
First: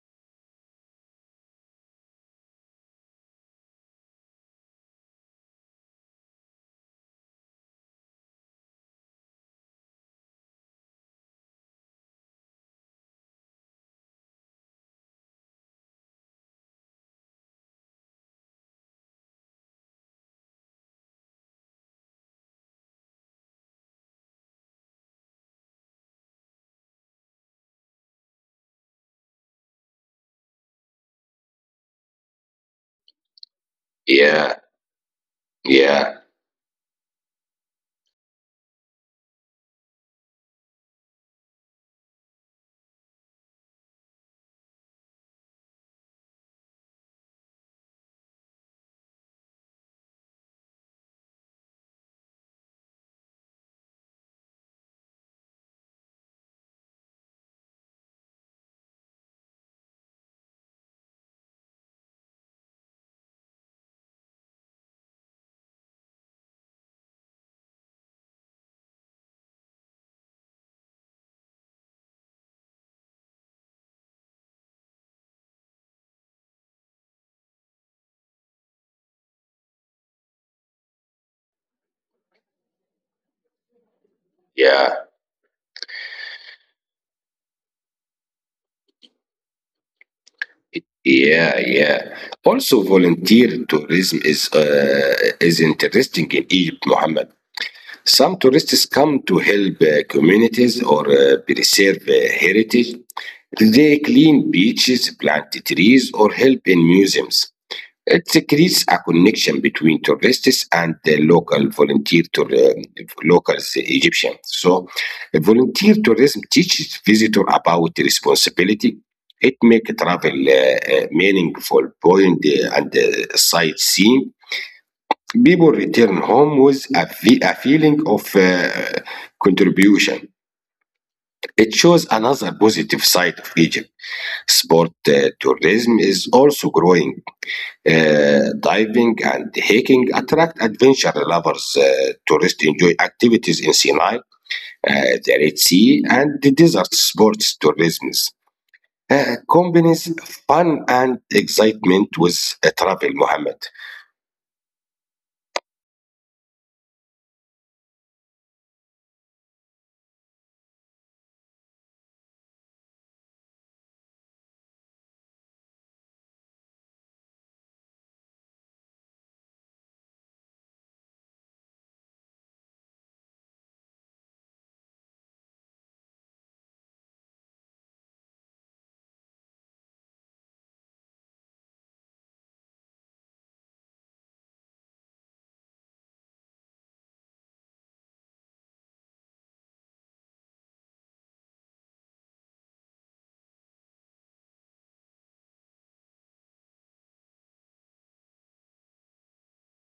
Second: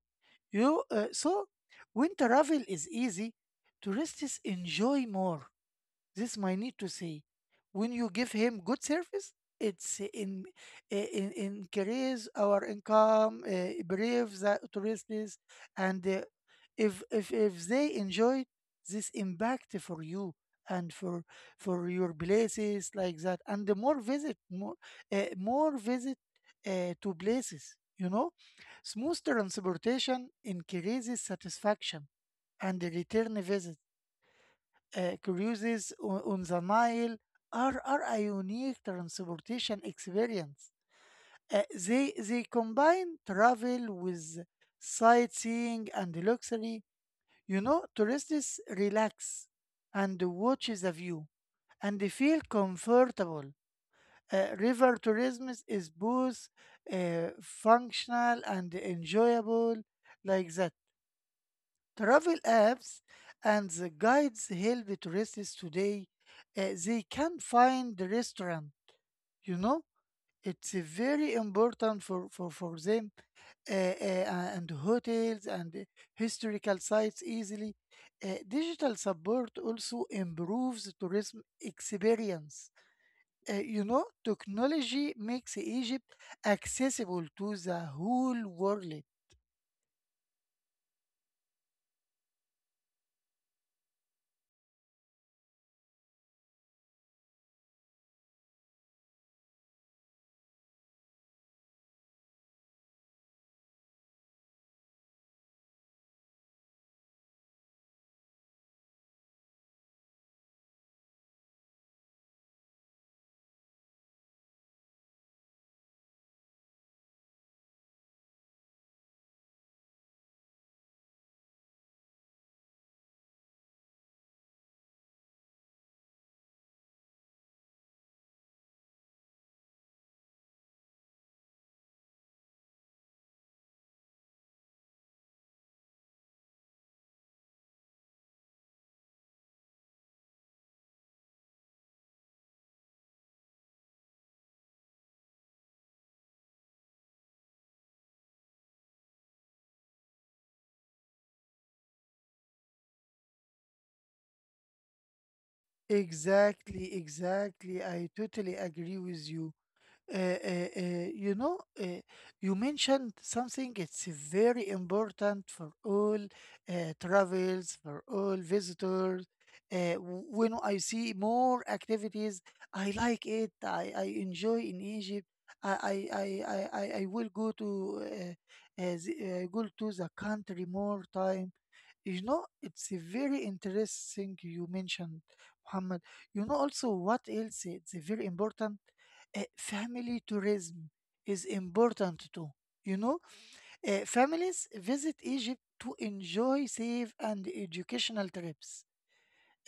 Speaker 1: You, so when travel is easy, tourists enjoy more. This I need to say. When you give him good service, it's in, in increase our income, brave the tourists, and if they enjoy, this impact for you and for your places, like that, and the more visit more, more visit to places. You know, smooth transportation increases satisfaction and the return visit.
Speaker 2: yeah,
Speaker 1: Cruises
Speaker 2: yeah,
Speaker 1: on the Nile are a unique transportation experience. They combine travel with sightseeing and luxury. You know, tourists relax and watch the view, and they feel comfortable. River tourism is both functional and enjoyable, like that. Travel apps and the guides help tourists today. They can find the restaurant, you know? It's very important for, for them, and hotels and historical sites easily. Digital support also improves tourism experience. You know,
Speaker 2: yeah,
Speaker 1: technology makes Egypt accessible to the whole world.
Speaker 2: yeah. yeah. Also, volunteer tourism is interesting in Egypt, Mohammed. Some tourists come to help communities or preserve heritage. They clean beaches, plant trees, or help in museums. It creates a connection between tourists and the locals Egyptians. So, volunteer tourism teaches visitors about the responsibility. It makes travel meaningful, buoyant, and sightseeing. People return home with a feeling of contribution. It shows another positive side of Egypt. Sport tourism is also growing. Diving and hiking attract adventure lovers. Tourists enjoy activities in Sinai, the Red Sea, and the desert sports tourism. Combines fun and excitement with travel, Mohammed.
Speaker 1: Exactly, exactly. I totally agree with you. You know, you mentioned something. It's very important for all travels, for all visitors. When I see more activities, I like it. I enjoy in Egypt. I will go to go to the country more time. You know, it's a very interesting you mentioned, Muhammad. You know also what else? It's very important, family tourism is important too. You know, families visit Egypt to enjoy safe and educational trips,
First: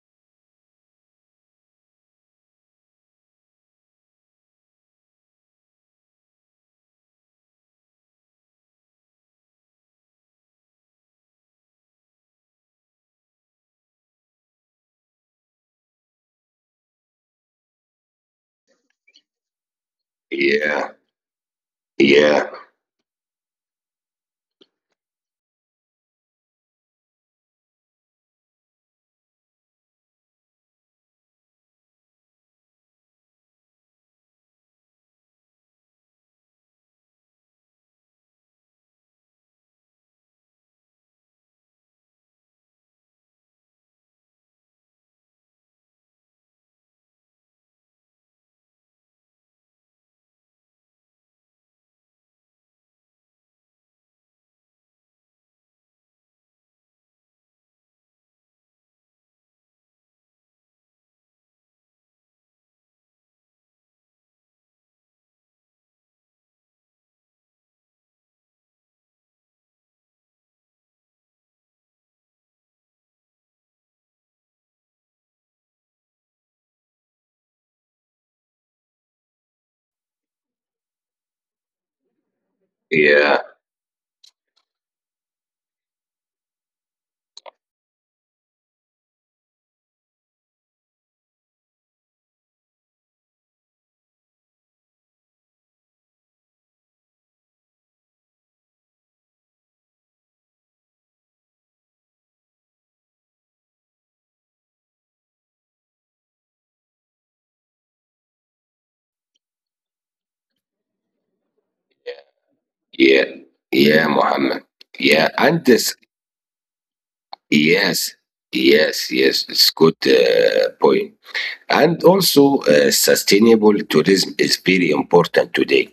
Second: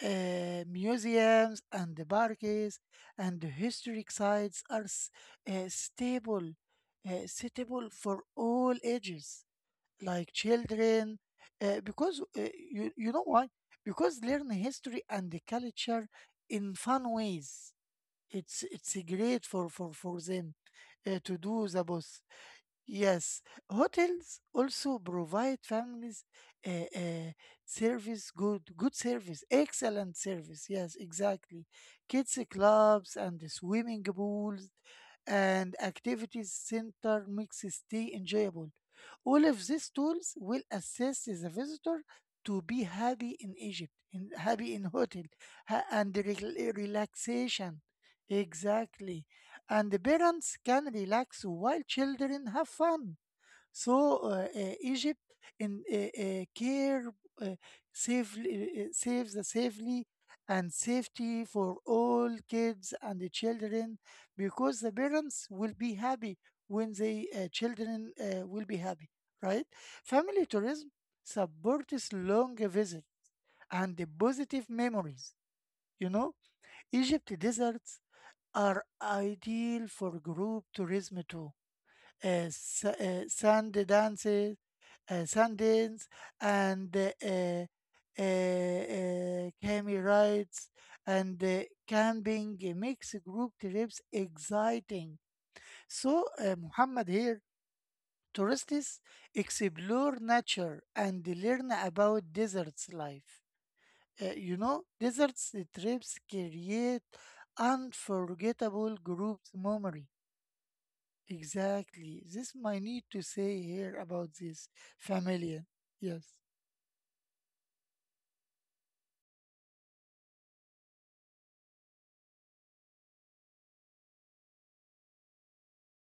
Speaker 1: museums and the parks and the historic sites are stable, suitable for all ages, like children, because you, you know why? Because learn history and the culture in fun ways, it's great for for them,
Speaker 2: Yeah,
Speaker 1: to do the both.
Speaker 2: yeah,
Speaker 1: Yes, hotels also provide families uh, uh, service. Good, good service, excellent service. Yes, exactly. Kids clubs and the swimming pools and activities center makes stay enjoyable. All of these tools will assist the visitor to be happy in Egypt, in happy in hotel, and the relaxation. Exactly, and the parents can relax while children have fun. So, Egypt in care, uh, safely, saves the safely and safety for all kids and the children, because the parents will be happy when the children will be happy, right? Family tourism supports long visit and the positive memories. You know, Egypt deserts are ideal for group tourism too.
Speaker 2: yeah,
Speaker 1: Sand dances, sand dance, and camel rides and camping, eh, makes group trips exciting. So, Muhammad, here, tourists explore nature and learn about deserts life. You know, deserts trips create unforgettable group memory. Exactly. This my need to say
Speaker 2: yeah,
Speaker 1: here about
Speaker 2: yeah,
Speaker 1: this
Speaker 2: Mohammed.
Speaker 1: familiar.
Speaker 2: Yeah, and
Speaker 1: Yes.
Speaker 2: this yes, yes, yes. It's good point. And also, sustainable tourism is very important today.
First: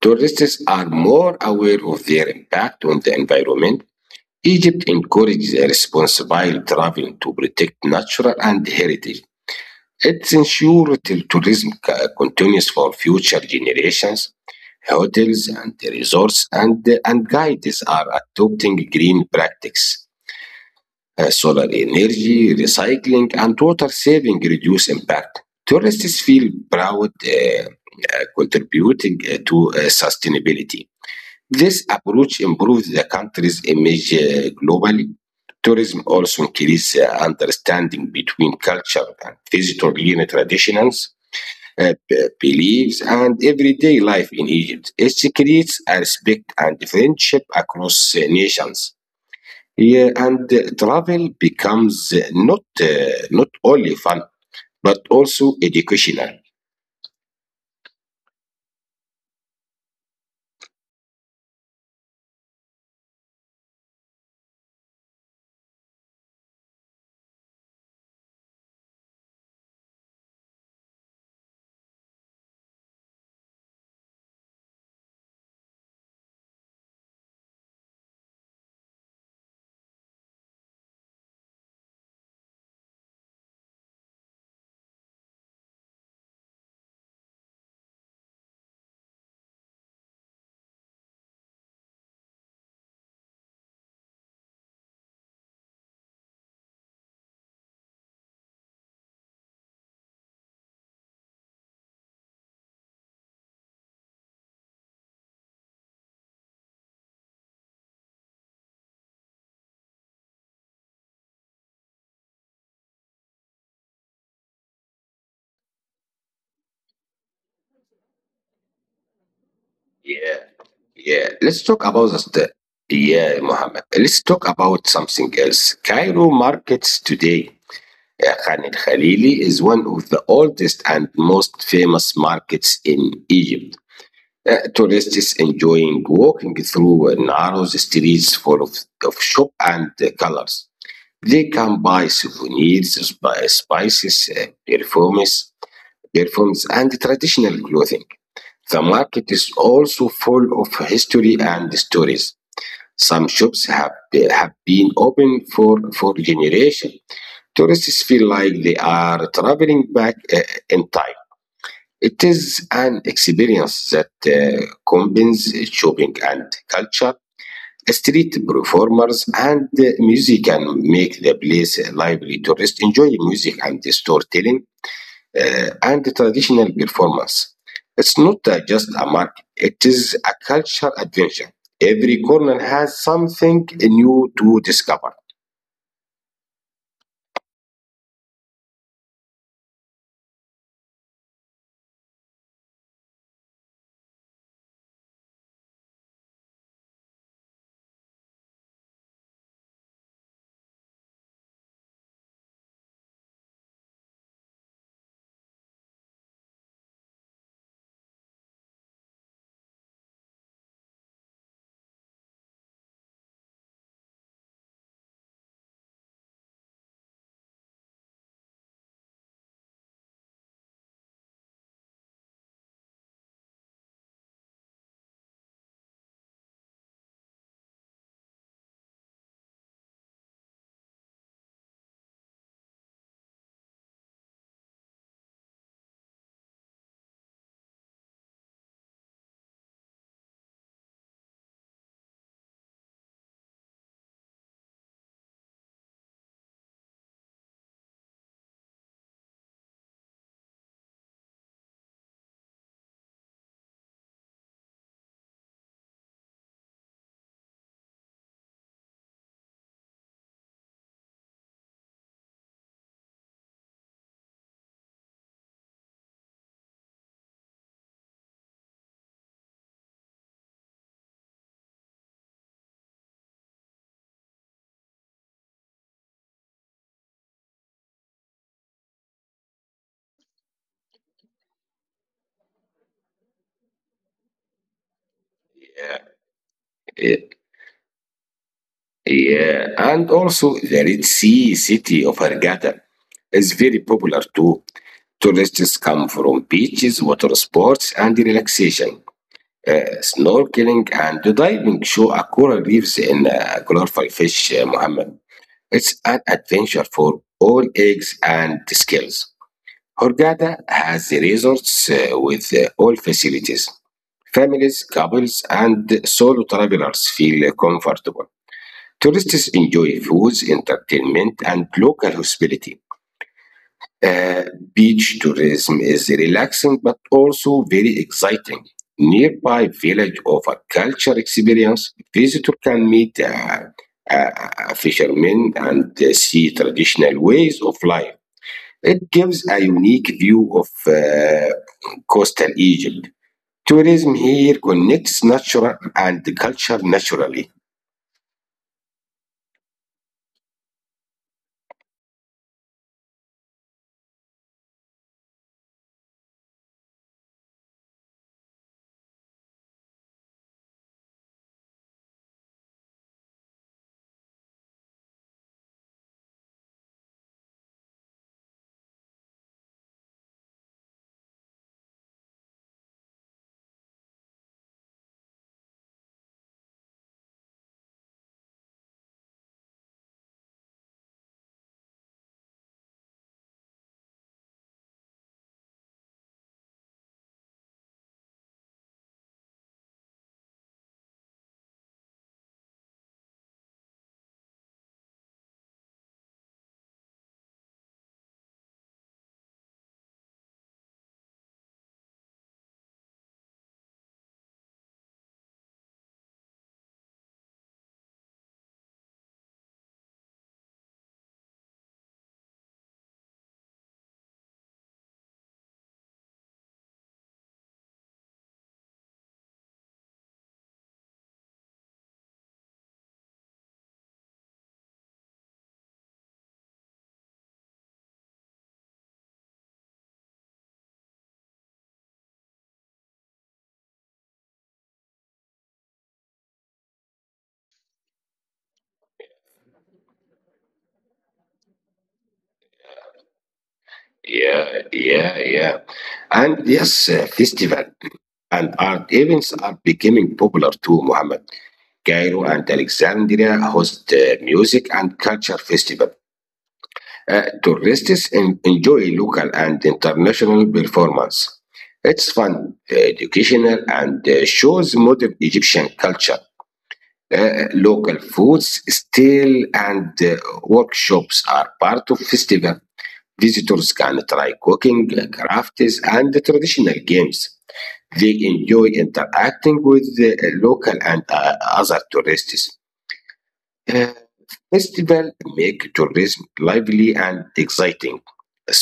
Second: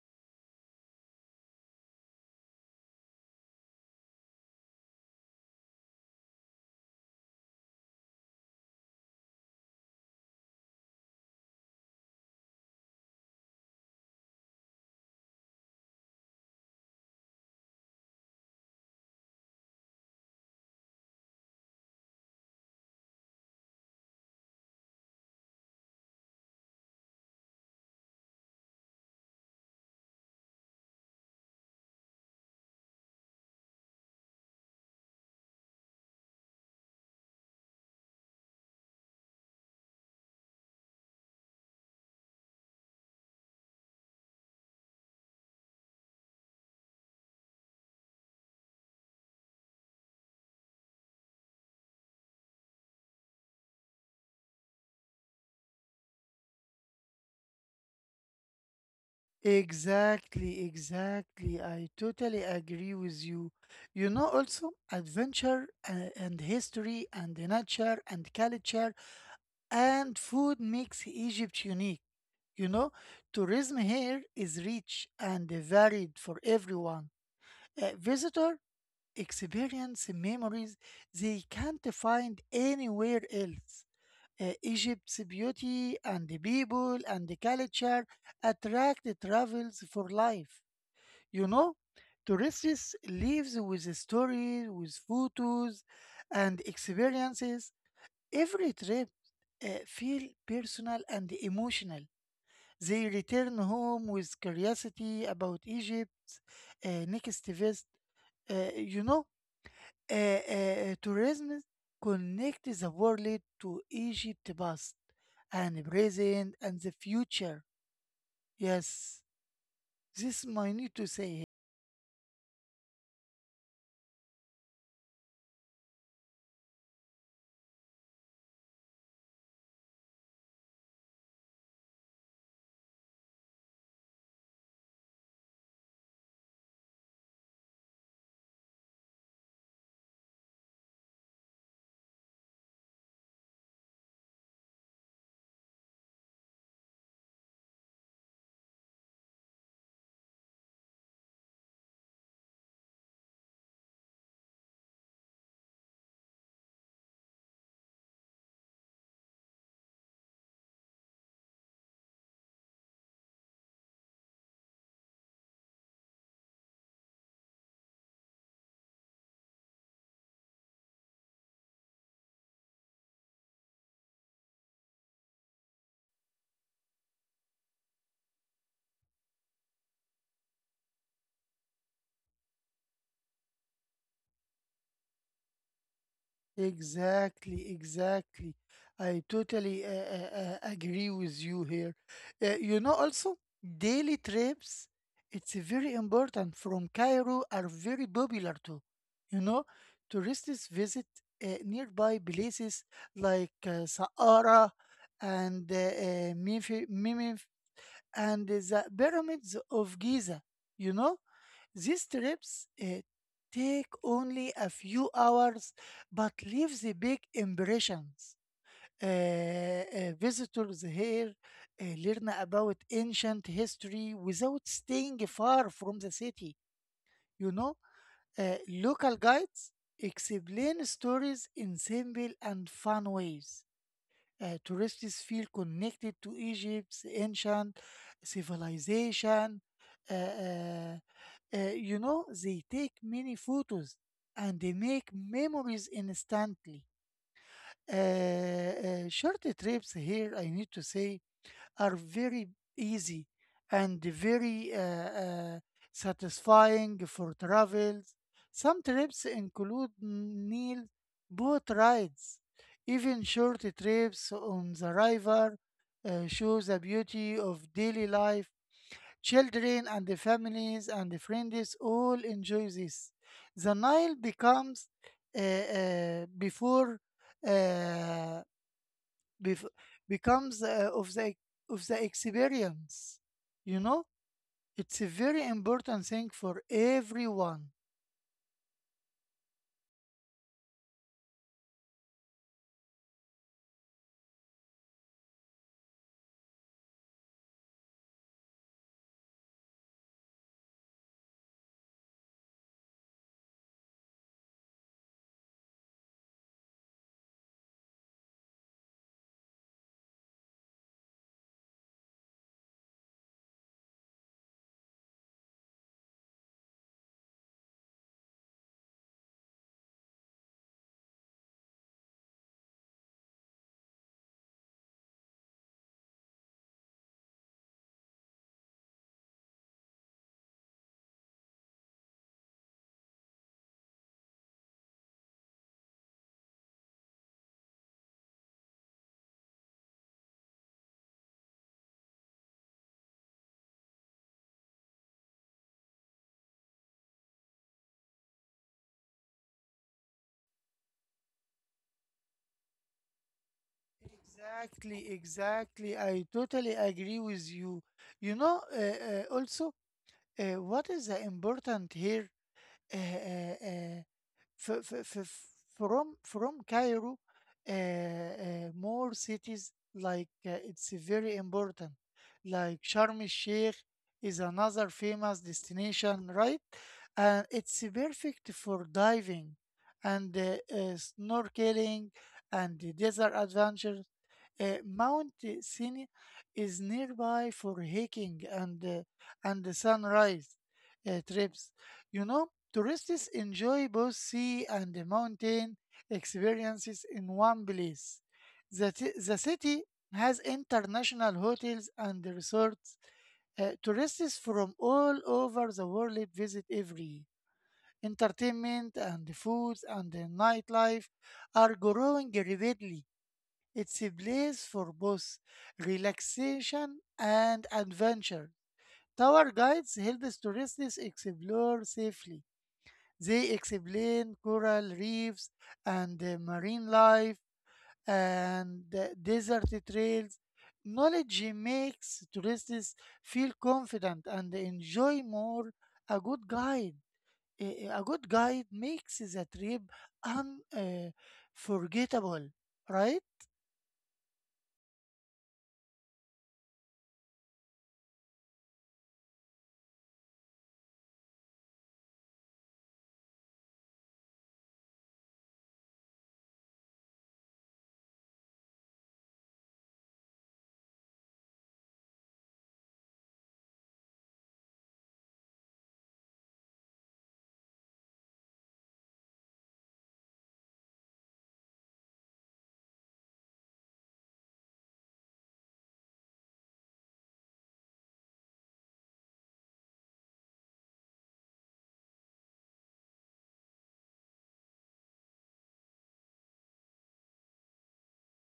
Speaker 2: Tourists are more aware of their impact on the environment. Egypt encourages a responsible travel to protect nature and heritage. It ensures that tourism continues for future generations. Hotels and resorts and guides are adopting green practices solar energy, recycling, and water saving reduce impact. Tourists feel proud contributing to sustainability. This approach improves the country's image globally. Tourism also increases understanding between culture and visitor-oriented traditions, beliefs, and everyday life in Egypt. It creates a respect and friendship across nations. Yeah, and travel becomes not only fun but also educational.
Speaker 1: Exactly, exactly. I totally agree with you. You know, also adventure and history and the nature and culture and food makes Egypt unique. You know, tourism here is rich and varied for everyone. Visitor experience memories they can't find anywhere else. Egypt's beauty and the people and the culture attract the travels for life. You know, tourists leaves with stories, with photos, and experiences. Every trip feel personal and emotional. They return home with curiosity about Egypt's next visit. You know, tourism connects the world to Egypt's past and present and the future. Yes,
Speaker 2: Yeah,
Speaker 1: this I need to
Speaker 2: yeah.
Speaker 1: say.
Speaker 2: Let's talk about the... Yeah, Mohammed. Let's talk about something else. Cairo markets today. Khan el Khalili is one of the oldest and most famous markets in Egypt. Tourists enjoying walking through narrow streets full of shop and colors. They can buy souvenirs, spices, perfumes, and traditional clothing. The market is also full of history and stories. Some shops have been open for generations. Tourists feel like they are traveling back in time. It is an experience that combines shopping and culture street performers and musicians make the place lively. Tourists enjoy music and storytelling and traditional performance. It's not just a market, it is a cultural adventure. Every corner has something new to discover.
Speaker 1: Exactly, exactly. I totally agree with you here. You know, also, daily trips, it's very important, from Cairo are very popular too. You know, tourists visit nearby places like Saqqara and Memphis, and the pyramids of Giza, you know? These trips, eh, take only a few hours but leave the big impressions. Visitors here learn about ancient history without staying far from the city. You know, local guides explain stories in simple and fun ways. Tourists feel connected to Egypt's ancient civilization. Uh, uh, they take many photos and they make memories instantly. Short trips here, I need to say, are very easy and very satisfying for travels. Some trips include meal boat rides. Even short trips on the river show the beauty of daily life. Children and the families and the friends all enjoy this. The Nile becomes before uh, bef becomes of the experience. You know, it's a very important thing for
Speaker 2: Uh,
Speaker 1: everyone.
Speaker 2: yeah, and also the Red Sea city of Hurghada is very popular too. Tourists come from beaches, water sports, and relaxation. Snorkeling, and diving show a coral reefs in colorful fish, Muhammad. It's an adventure for all eggs and skills. Hurghada has the resorts with all facilities. Families, couples, and solo travelers feel comfortable. Tourists enjoy foods, entertainment, and local hospitality. Beach tourism is relaxing but also very exciting. Nearby village offer culture experience. Visitor can meet uh, fishermen and see traditional ways of life. It gives a unique view of coastal Egypt. Tourism here connects natural and culture naturally.
Speaker 1: Exactly, exactly. I totally agree with you. You know, also, what is important here? Uh, uh, uh, f f f From Cairo, more cities like it's very important. Like Sharm el-Sheikh is another famous destination, right? And it's perfect for diving and snorkeling and the desert adventures. Mount Sinai is nearby for hiking and the sunrise trips. You know, tourists enjoy both sea and the mountain experiences in one place. The city has international hotels and resorts. Tourists from all over the world visit every entertainment and foods and the nightlife are growing rapidly. It's a place for both relaxation and adventure. Tour guides help tourists explore safely. They explain coral reefs and marine life and desert trails. Knowledge makes tourists feel confident and enjoy more a good guide. A good guide makes the trip unforgettable, right?
Speaker 2: Yeah, yeah, yeah. And yes, festival and art events are becoming popular too, Mohammed. Cairo and Alexandria host music and culture festival. Tourists enjoy local and international performance. It's fun, educational, and shows modern Egyptian culture. Local foods, stall and workshops are part of festival. Visitors can try cooking, crafts, and traditional games. They enjoy interacting with the local and other tourists. Uh, Festival make tourism lively and exciting.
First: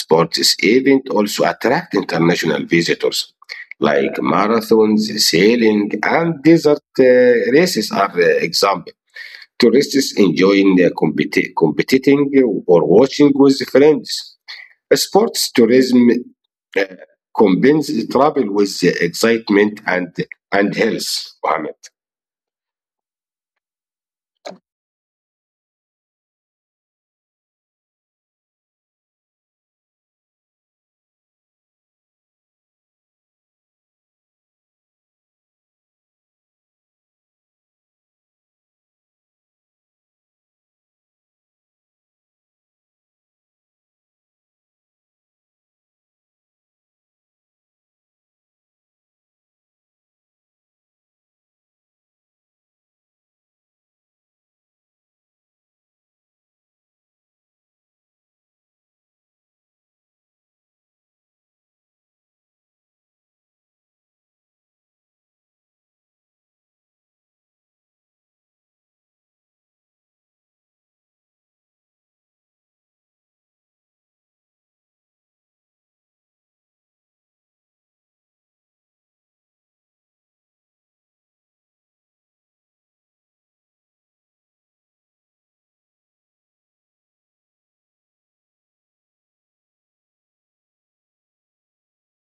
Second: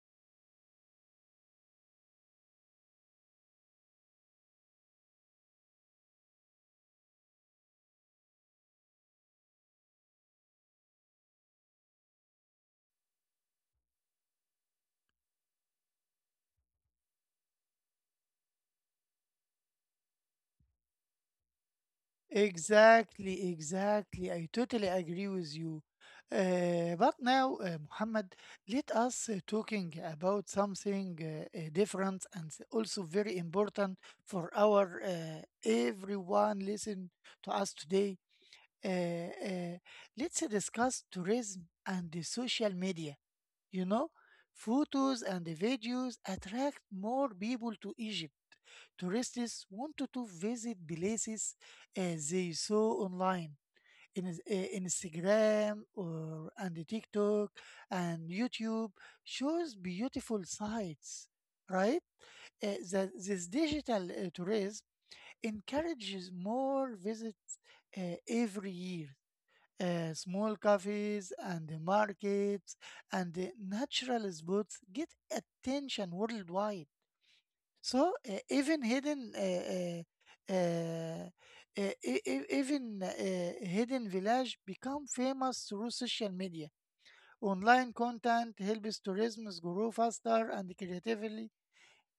Speaker 2: Sports event also attract international visitors, like marathons, sailing, and desert races are example tourists enjoying competing or watching with friends. Sports tourism uh, combines travel with excitement and health. Mohammed.
Speaker 1: Exactly, exactly. I totally agree with you. But now, Muhammad, let us talking about something different and also very important for our everyone listen to us today. Uh, uh, let's discuss tourism and the social media. You know, photos and the videos attract more people to Egypt. Tourists wanted to visit places they saw online in Instagram or and the TikTok and YouTube shows beautiful sites, right? That this digital tourism encourages more visits every year. Small cafes and the markets and the natural spots get attention worldwide. So even hidden, even hidden village become famous through social media. Online content helps tourism grow faster and creatively,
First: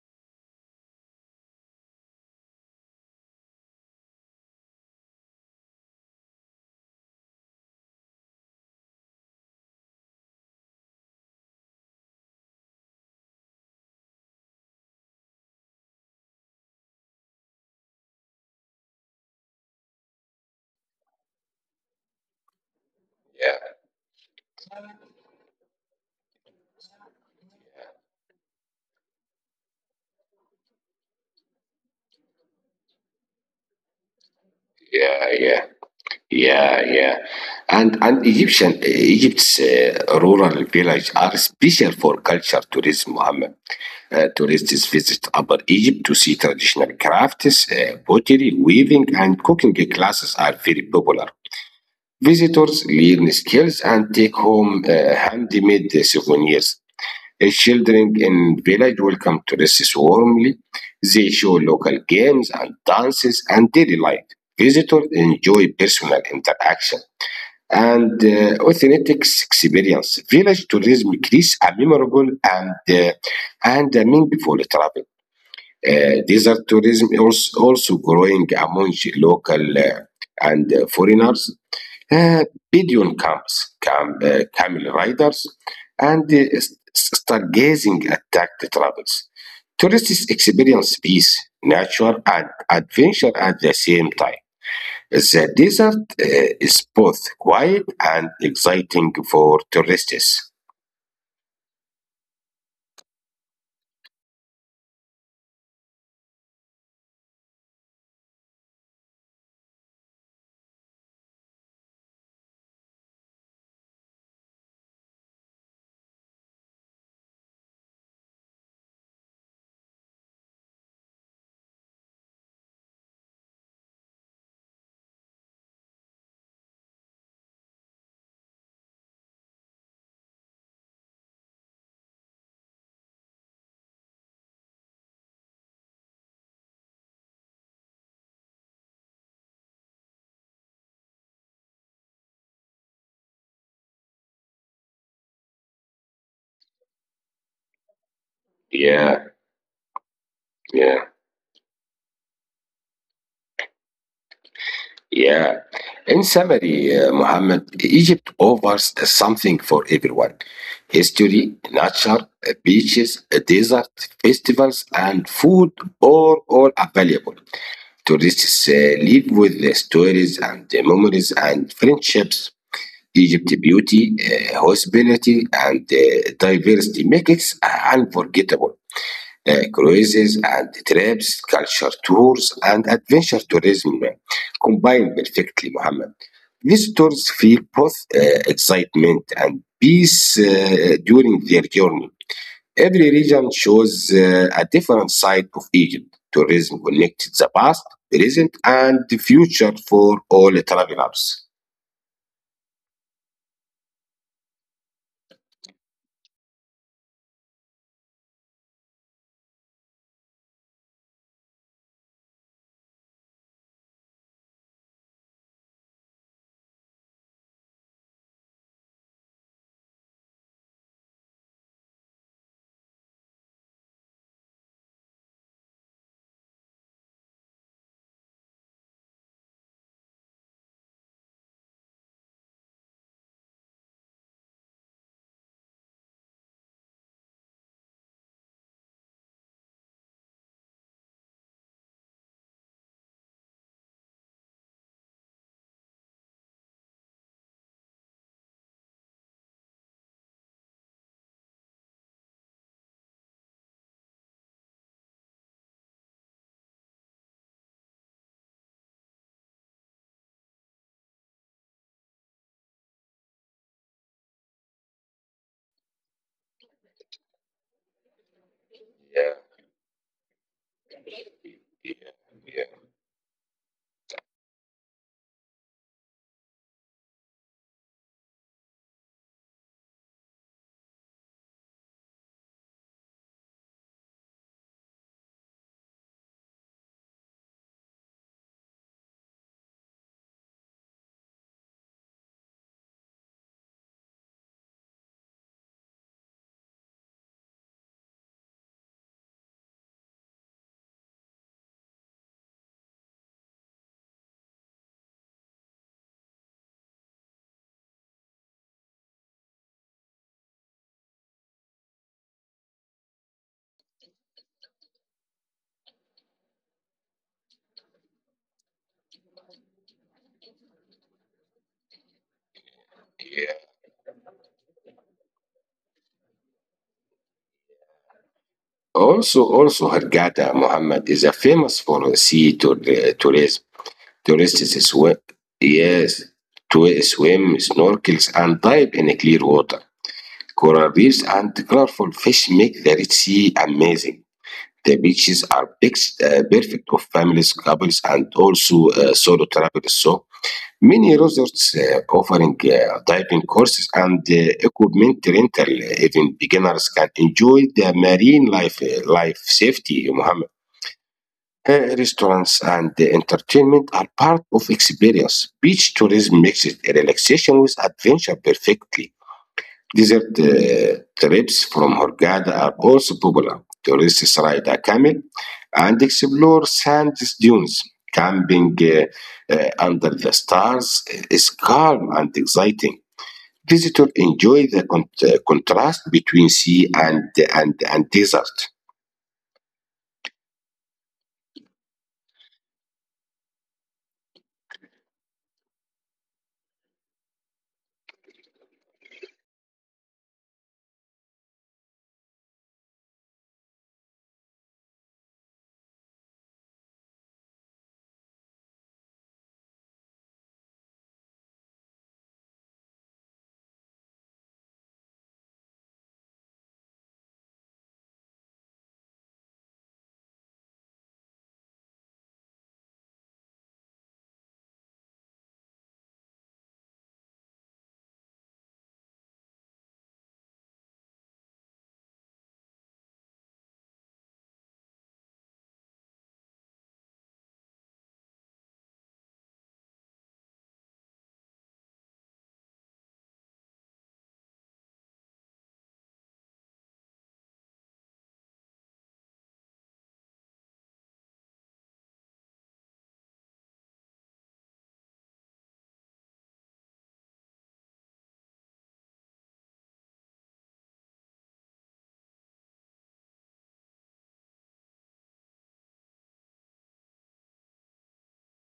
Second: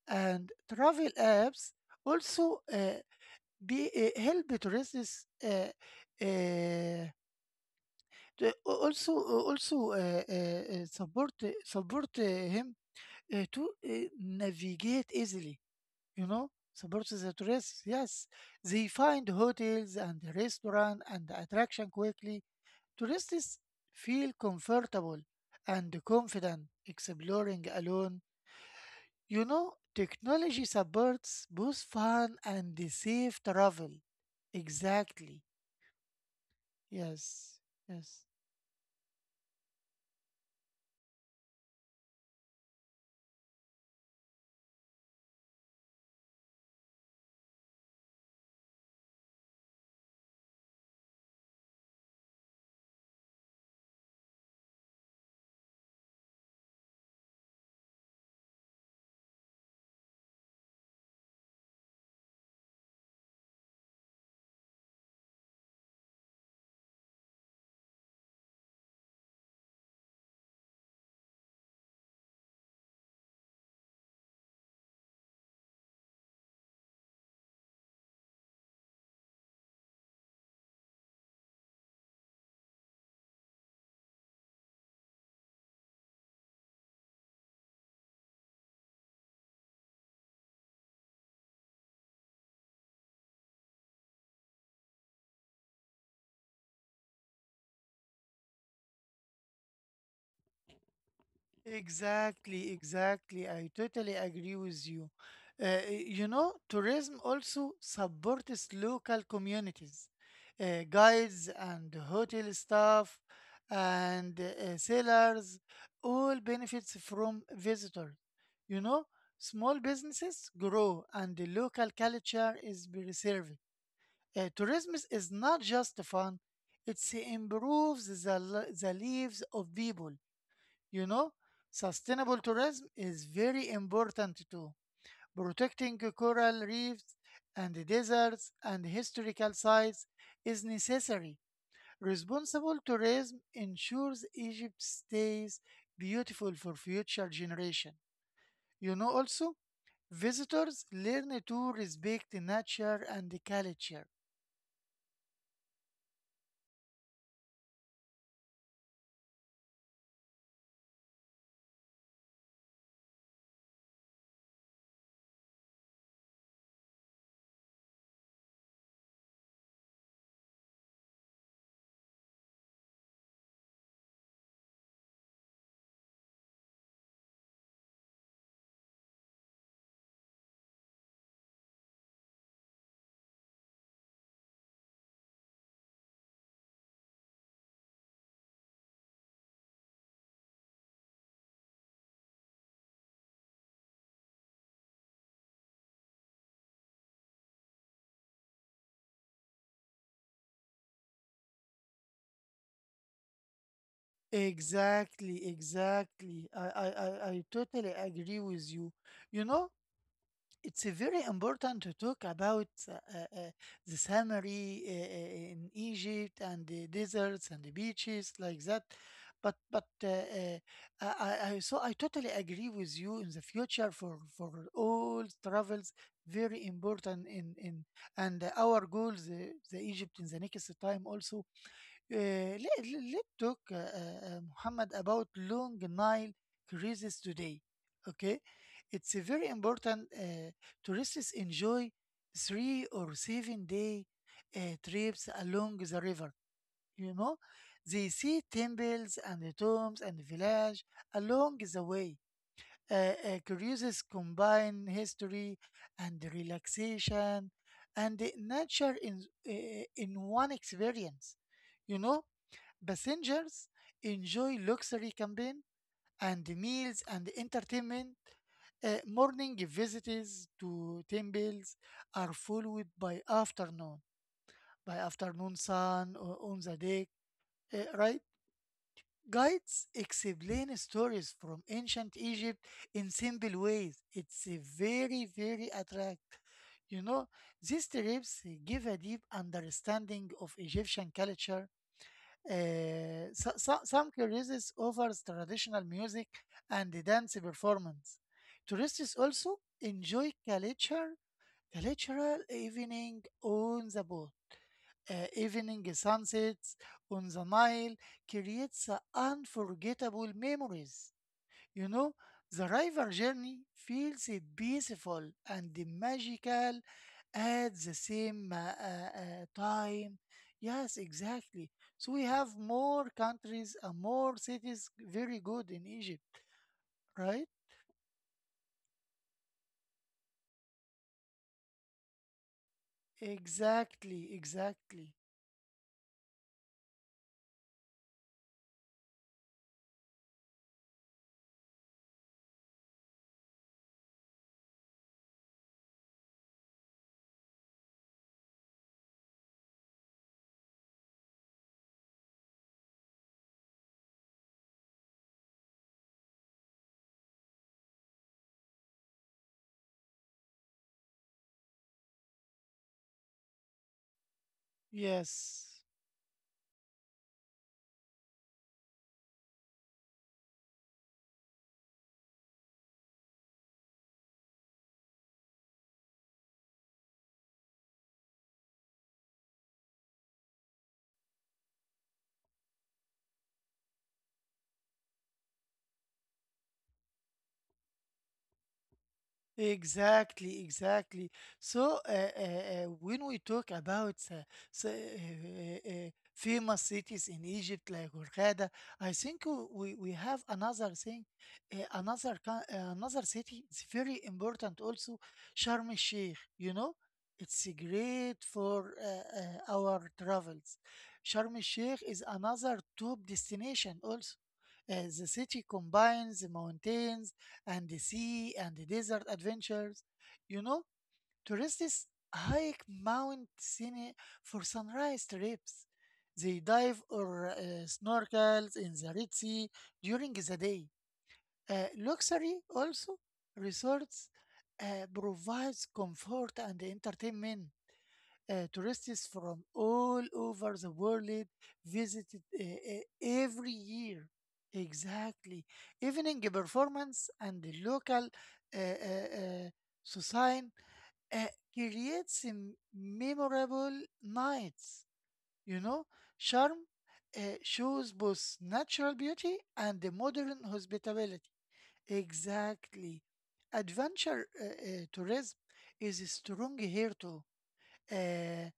Speaker 1: and travel apps also help tourists uh, the- al- also also support him to navigate easily, you know, support the tourists. Yes, they find hotels and restaurant and attraction quickly. Tourists feel comfortable and confident exploring alone. You know, technology supports both fun and the safe travel.
Speaker 2: Yeah,
Speaker 1: Exactly.
Speaker 2: yeah, yeah, yeah.
Speaker 1: Yes,
Speaker 2: And
Speaker 1: yes.
Speaker 2: Egyptian Egypt's rural villages are special for culture tourism. Mohammed. Tourists visit Upper Egypt to see traditional crafts, pottery, weaving, and cooking classes are very popular. Visitors learn skills and take home handmade souvenirs. Children in village welcome tourists warmly. They show local games and dances and daily life. Visitors enjoy personal interaction and authentic experience. Village tourism creates a memorable and a meaningful travel. Desert tourism is also growing among local and foreigners. Uh, Pigeon camps, camel riders, and stargazing attract travels. Tourists experience peace, nature, and adventure at the same time. The desert is both quiet and exciting for tourists.
Speaker 1: Exactly, exactly. I totally agree with you. You know, tourism also supports local communities, guides and hotel staff and sailors, all benefits from visitors. You know, small businesses grow and the local culture is preserved. Tourism is not just fun, it improves the lives of people. You know, sustainable tourism is very important too. Protecting coral reefs and deserts and historical sites is necessary. Responsible tourism ensures Egypt stays beautiful for future generations. You know,
Speaker 2: Yeah,
Speaker 1: also, visitors
Speaker 2: yeah.
Speaker 1: learn to respect nature and culture.
Speaker 2: Yeah. In summary, Muhammad, Egypt offers something for everyone history, nature, beaches, a desert, festivals, and food are all available. Tourists live with the stories and the memories and friendships. Egypt beauty, hospitality, and diversity make it unforgettable. Cruises and trips, culture tours, and adventure tourism combined perfectly, Mohammed. Visitors feel both excitement and peace during their journey. Every region shows a different side of Egypt. Tourism connected the past, present, and the future for all travelers.
Speaker 1: Exactly, exactly. I totally agree with you. You know, it's a very important to talk about the scenery in Egypt and the deserts and the beaches like that. But I- so I totally agree with you in the future for all travels very important in and our goals, the Egypt in the next time also. Let's talk, Muhammad, about Long Nile cruises today. Okay, it's a very important. Tourists enjoy 3 or 7 day uh, trips along the river. You know, they see temples and the tombs and the village along the way. Uh, Cruises combine history and relaxation and the nature in one experience. You know, passengers enjoy luxury camping and meals and entertainment. Morning visits to temples are followed by afternoon sun on the deck, right? Guides explain stories from ancient Egypt in simple ways. It's a very, very attract. You know, these trips give a deep understanding of Egyptian culture. Some cruises offers traditional music and dance performance. Tourists also enjoy culture, cultural evening on the boat. Evening sunsets on the Nile creates unforgettable memories. You know, the river journey feels peaceful and magical at the same time. Yes, exactly. So we have more countries and more cities very good in Egypt, right?
Speaker 2: Also, also Hurghada, Muhammad, is a famous for sea tour, tourism.
Speaker 1: Exactly,
Speaker 2: Tourists
Speaker 1: exactly.
Speaker 2: swim, yes, to swim, snorkels, and dive in clear water. Coral reefs and colorful fish make the Red Sea amazing. The beaches are perfect for families, couples, and also solo travelers. So many resorts offering diving courses and equipment rental, even beginners can enjoy the marine life, life safety, Mohammed. Restaurants and entertainment are part of experience.
Speaker 1: Yes.
Speaker 2: Beach tourism makes it a relaxation with adventure perfectly. Desert trips from Hurghada are also popular. Tourists ride a camel and explore sand dunes. Camping under the stars is calm and exciting. Visitors enjoy the contrast between sea and desert.
Speaker 1: Exactly, exactly. So, when we talk about famous cities in Egypt like Hurghada, I think we have another thing, another city. It's very important also, Sharm el Sheikh. You know, it's great for our travels. Sharm el Sheikh is another top destination also. The city combines the mountains and the sea and the desert adventures. You know, tourists hike Mount Sinai for sunrise trips. They dive or snorkels in the Red Sea during the day. Luxury also resorts provides comfort and entertainment. Tourists from all over the world visited every year. Exactly. Evening performance and the local uh, uh, uh, society uh, creates a memorable nights. You know, charm shows both natural beauty and the modern hospitality. Exactly. Adventure tourism is strong here too. uh,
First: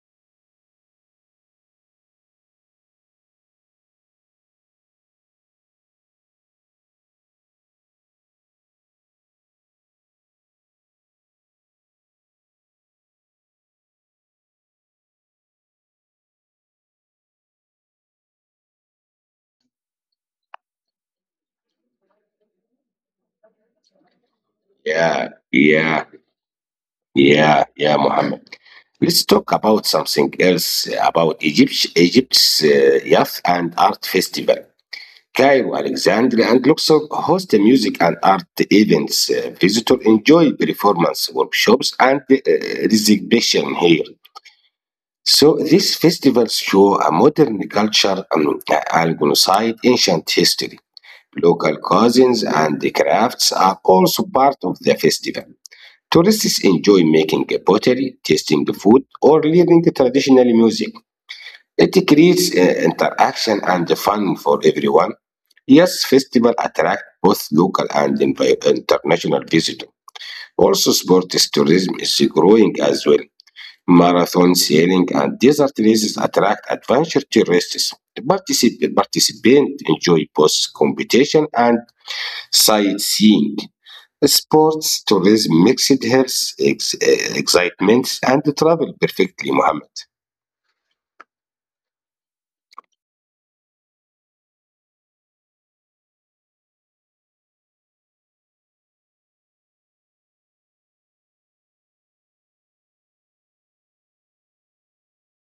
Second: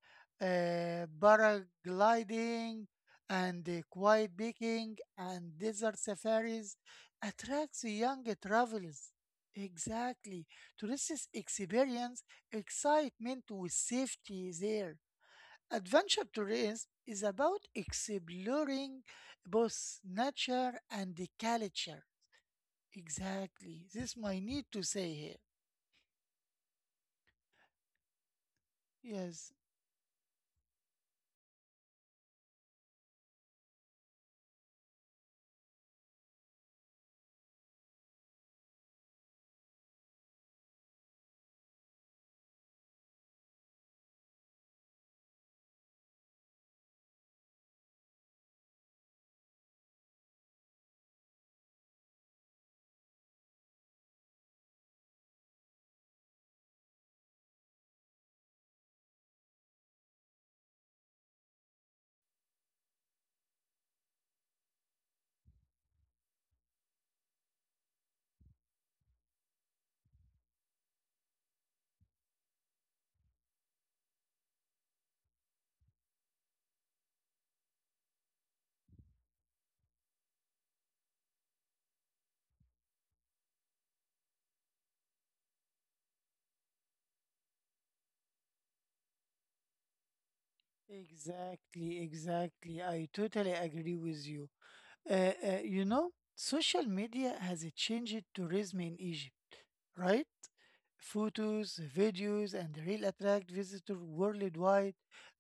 Speaker 1: Paragliding and quiet picking and desert safaris attracts young travelers. Exactly. Tourists experience excitement with safety there. Adventure tourism is about exploring both nature and the culture. Exactly. This might need to say
Speaker 2: Yeah,
Speaker 1: here.
Speaker 2: yeah, yeah, yeah, Mohammed. Let's talk
Speaker 1: Yes,
Speaker 2: about something else about Egypt's Youth and Art Festival. Cairo, Alexandria, and Luxor host music and art events. Visitors enjoy performance workshops and exhibition here. So these festivals show a modern culture alongside ancient history. Local cuisines and the crafts are also part of the festival. Tourists enjoy making pottery, tasting the food, or learning traditional music. It creates interaction and fun for everyone. Yes, festival attract both local and international visitors. Also, sports tourism is growing as well. Marathon sailing and desert races attract adventure tourists. Participants enjoy both competition and sightseeing. Sports tourism mixed health excitements and travel perfectly, Mohammed.
Speaker 1: exactly, exactly. I totally agree with you. You know, social media has changed tourism in Egypt, right? Photos, videos, and real attract visitors worldwide.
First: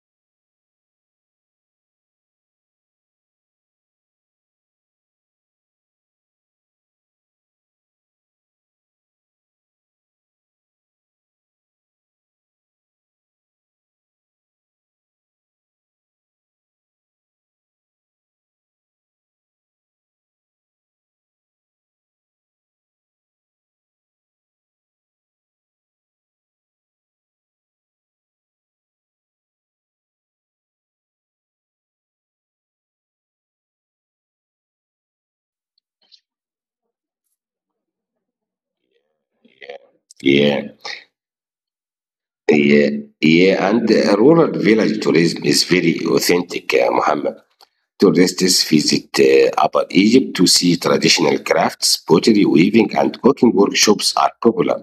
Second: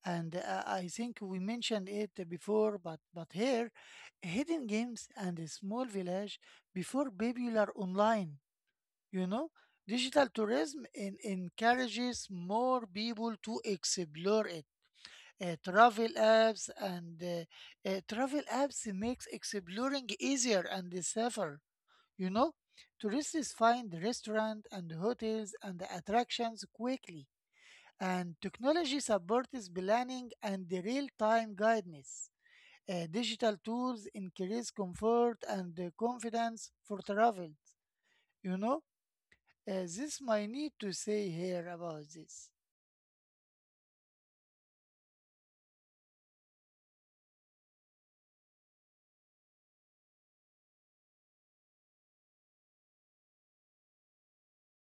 Speaker 1: And I think we mentioned it before, but here, hidden games and a small village before popular online. You know, digital tourism encourages more people to explore it. uh, travel apps and Travel apps makes exploring easier and safer. You know, tourists find restaurants and hotels and attractions quickly, and technology supports planning and real-time guidance. Digital tools increase comfort and confidence for travel, you know. This my need
Speaker 2: Yeah.
Speaker 1: to say here about this.
Speaker 2: Yeah, yeah, and rural village tourism is very authentic, Muhammad. Tourists visit Upper Egypt to see traditional crafts, pottery, weaving, and cooking workshops are popular.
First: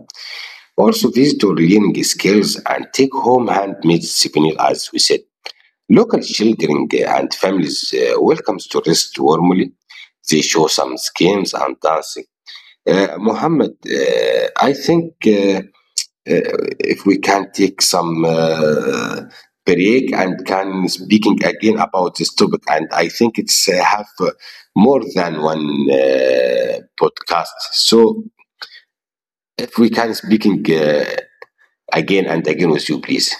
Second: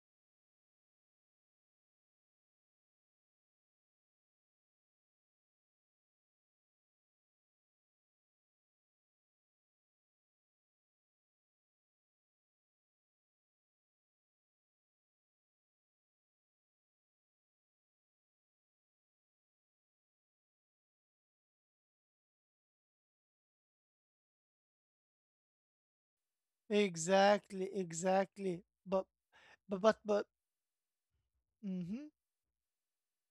Speaker 2: Also, visitors learn skills and take home handmade souvenir, as we said. Local children and families welcome tourists warmly. They show some schemes and dancing. Muhammad, I think. If we can take some break and can speaking again about this topic and I think it's have more than one podcast
Speaker 1: Exactly,
Speaker 2: so
Speaker 1: exactly. but
Speaker 2: if
Speaker 1: but
Speaker 2: we
Speaker 1: but,
Speaker 2: can
Speaker 1: but
Speaker 2: speaking
Speaker 1: mhm.
Speaker 2: again and again with you please.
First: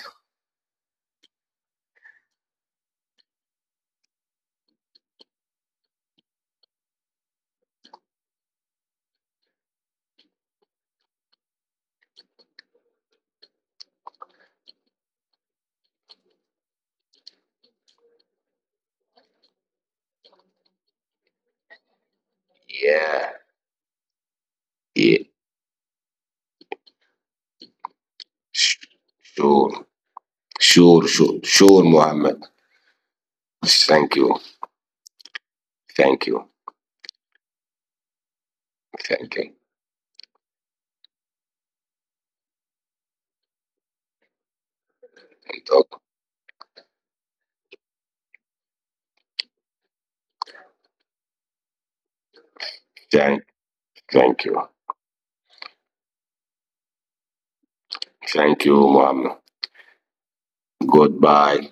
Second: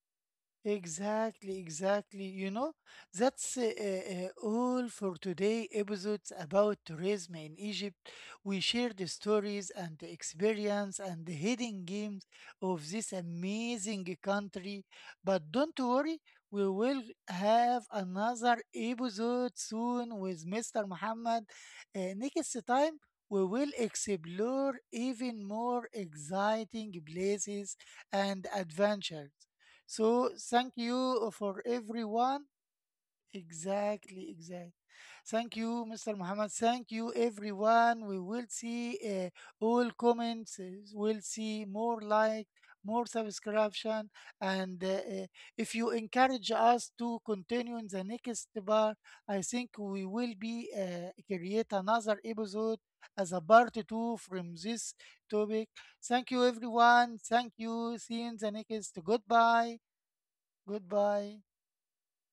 Speaker 1: Exactly, exactly. You know, that's all for today episodes about tourism in Egypt. We shared the stories and the experience and the hidden games of this amazing country. But don't worry, we will have another episode soon with Mr. Muhammad. Next time,
Speaker 2: Yeah,
Speaker 1: we will explore
Speaker 2: yeah.
Speaker 1: even more exciting places and adventures.
Speaker 2: Sure,
Speaker 1: So thank
Speaker 2: sure
Speaker 1: you
Speaker 2: sure
Speaker 1: for
Speaker 2: sure
Speaker 1: everyone.
Speaker 2: Muhammad. Thank
Speaker 1: Exactly,
Speaker 2: you.
Speaker 1: exactly. Thank you, Mr.
Speaker 2: Thank
Speaker 1: Muhammad.
Speaker 2: you.
Speaker 1: Thank you, everyone. We will see
Speaker 2: Thank you.
Speaker 1: all comments. We'll see more like, more subscription, and if you encourage us to continue in the next bar, I think we will be create another episode as a part
Speaker 2: thank
Speaker 1: two from this
Speaker 2: Thank you.
Speaker 1: topic. Thank you, everyone. Thank you. See you in the next.
Speaker 2: Thank you,
Speaker 1: Goodbye.
Speaker 2: Muhammad.
Speaker 1: Goodbye.
Speaker 2: Goodbye.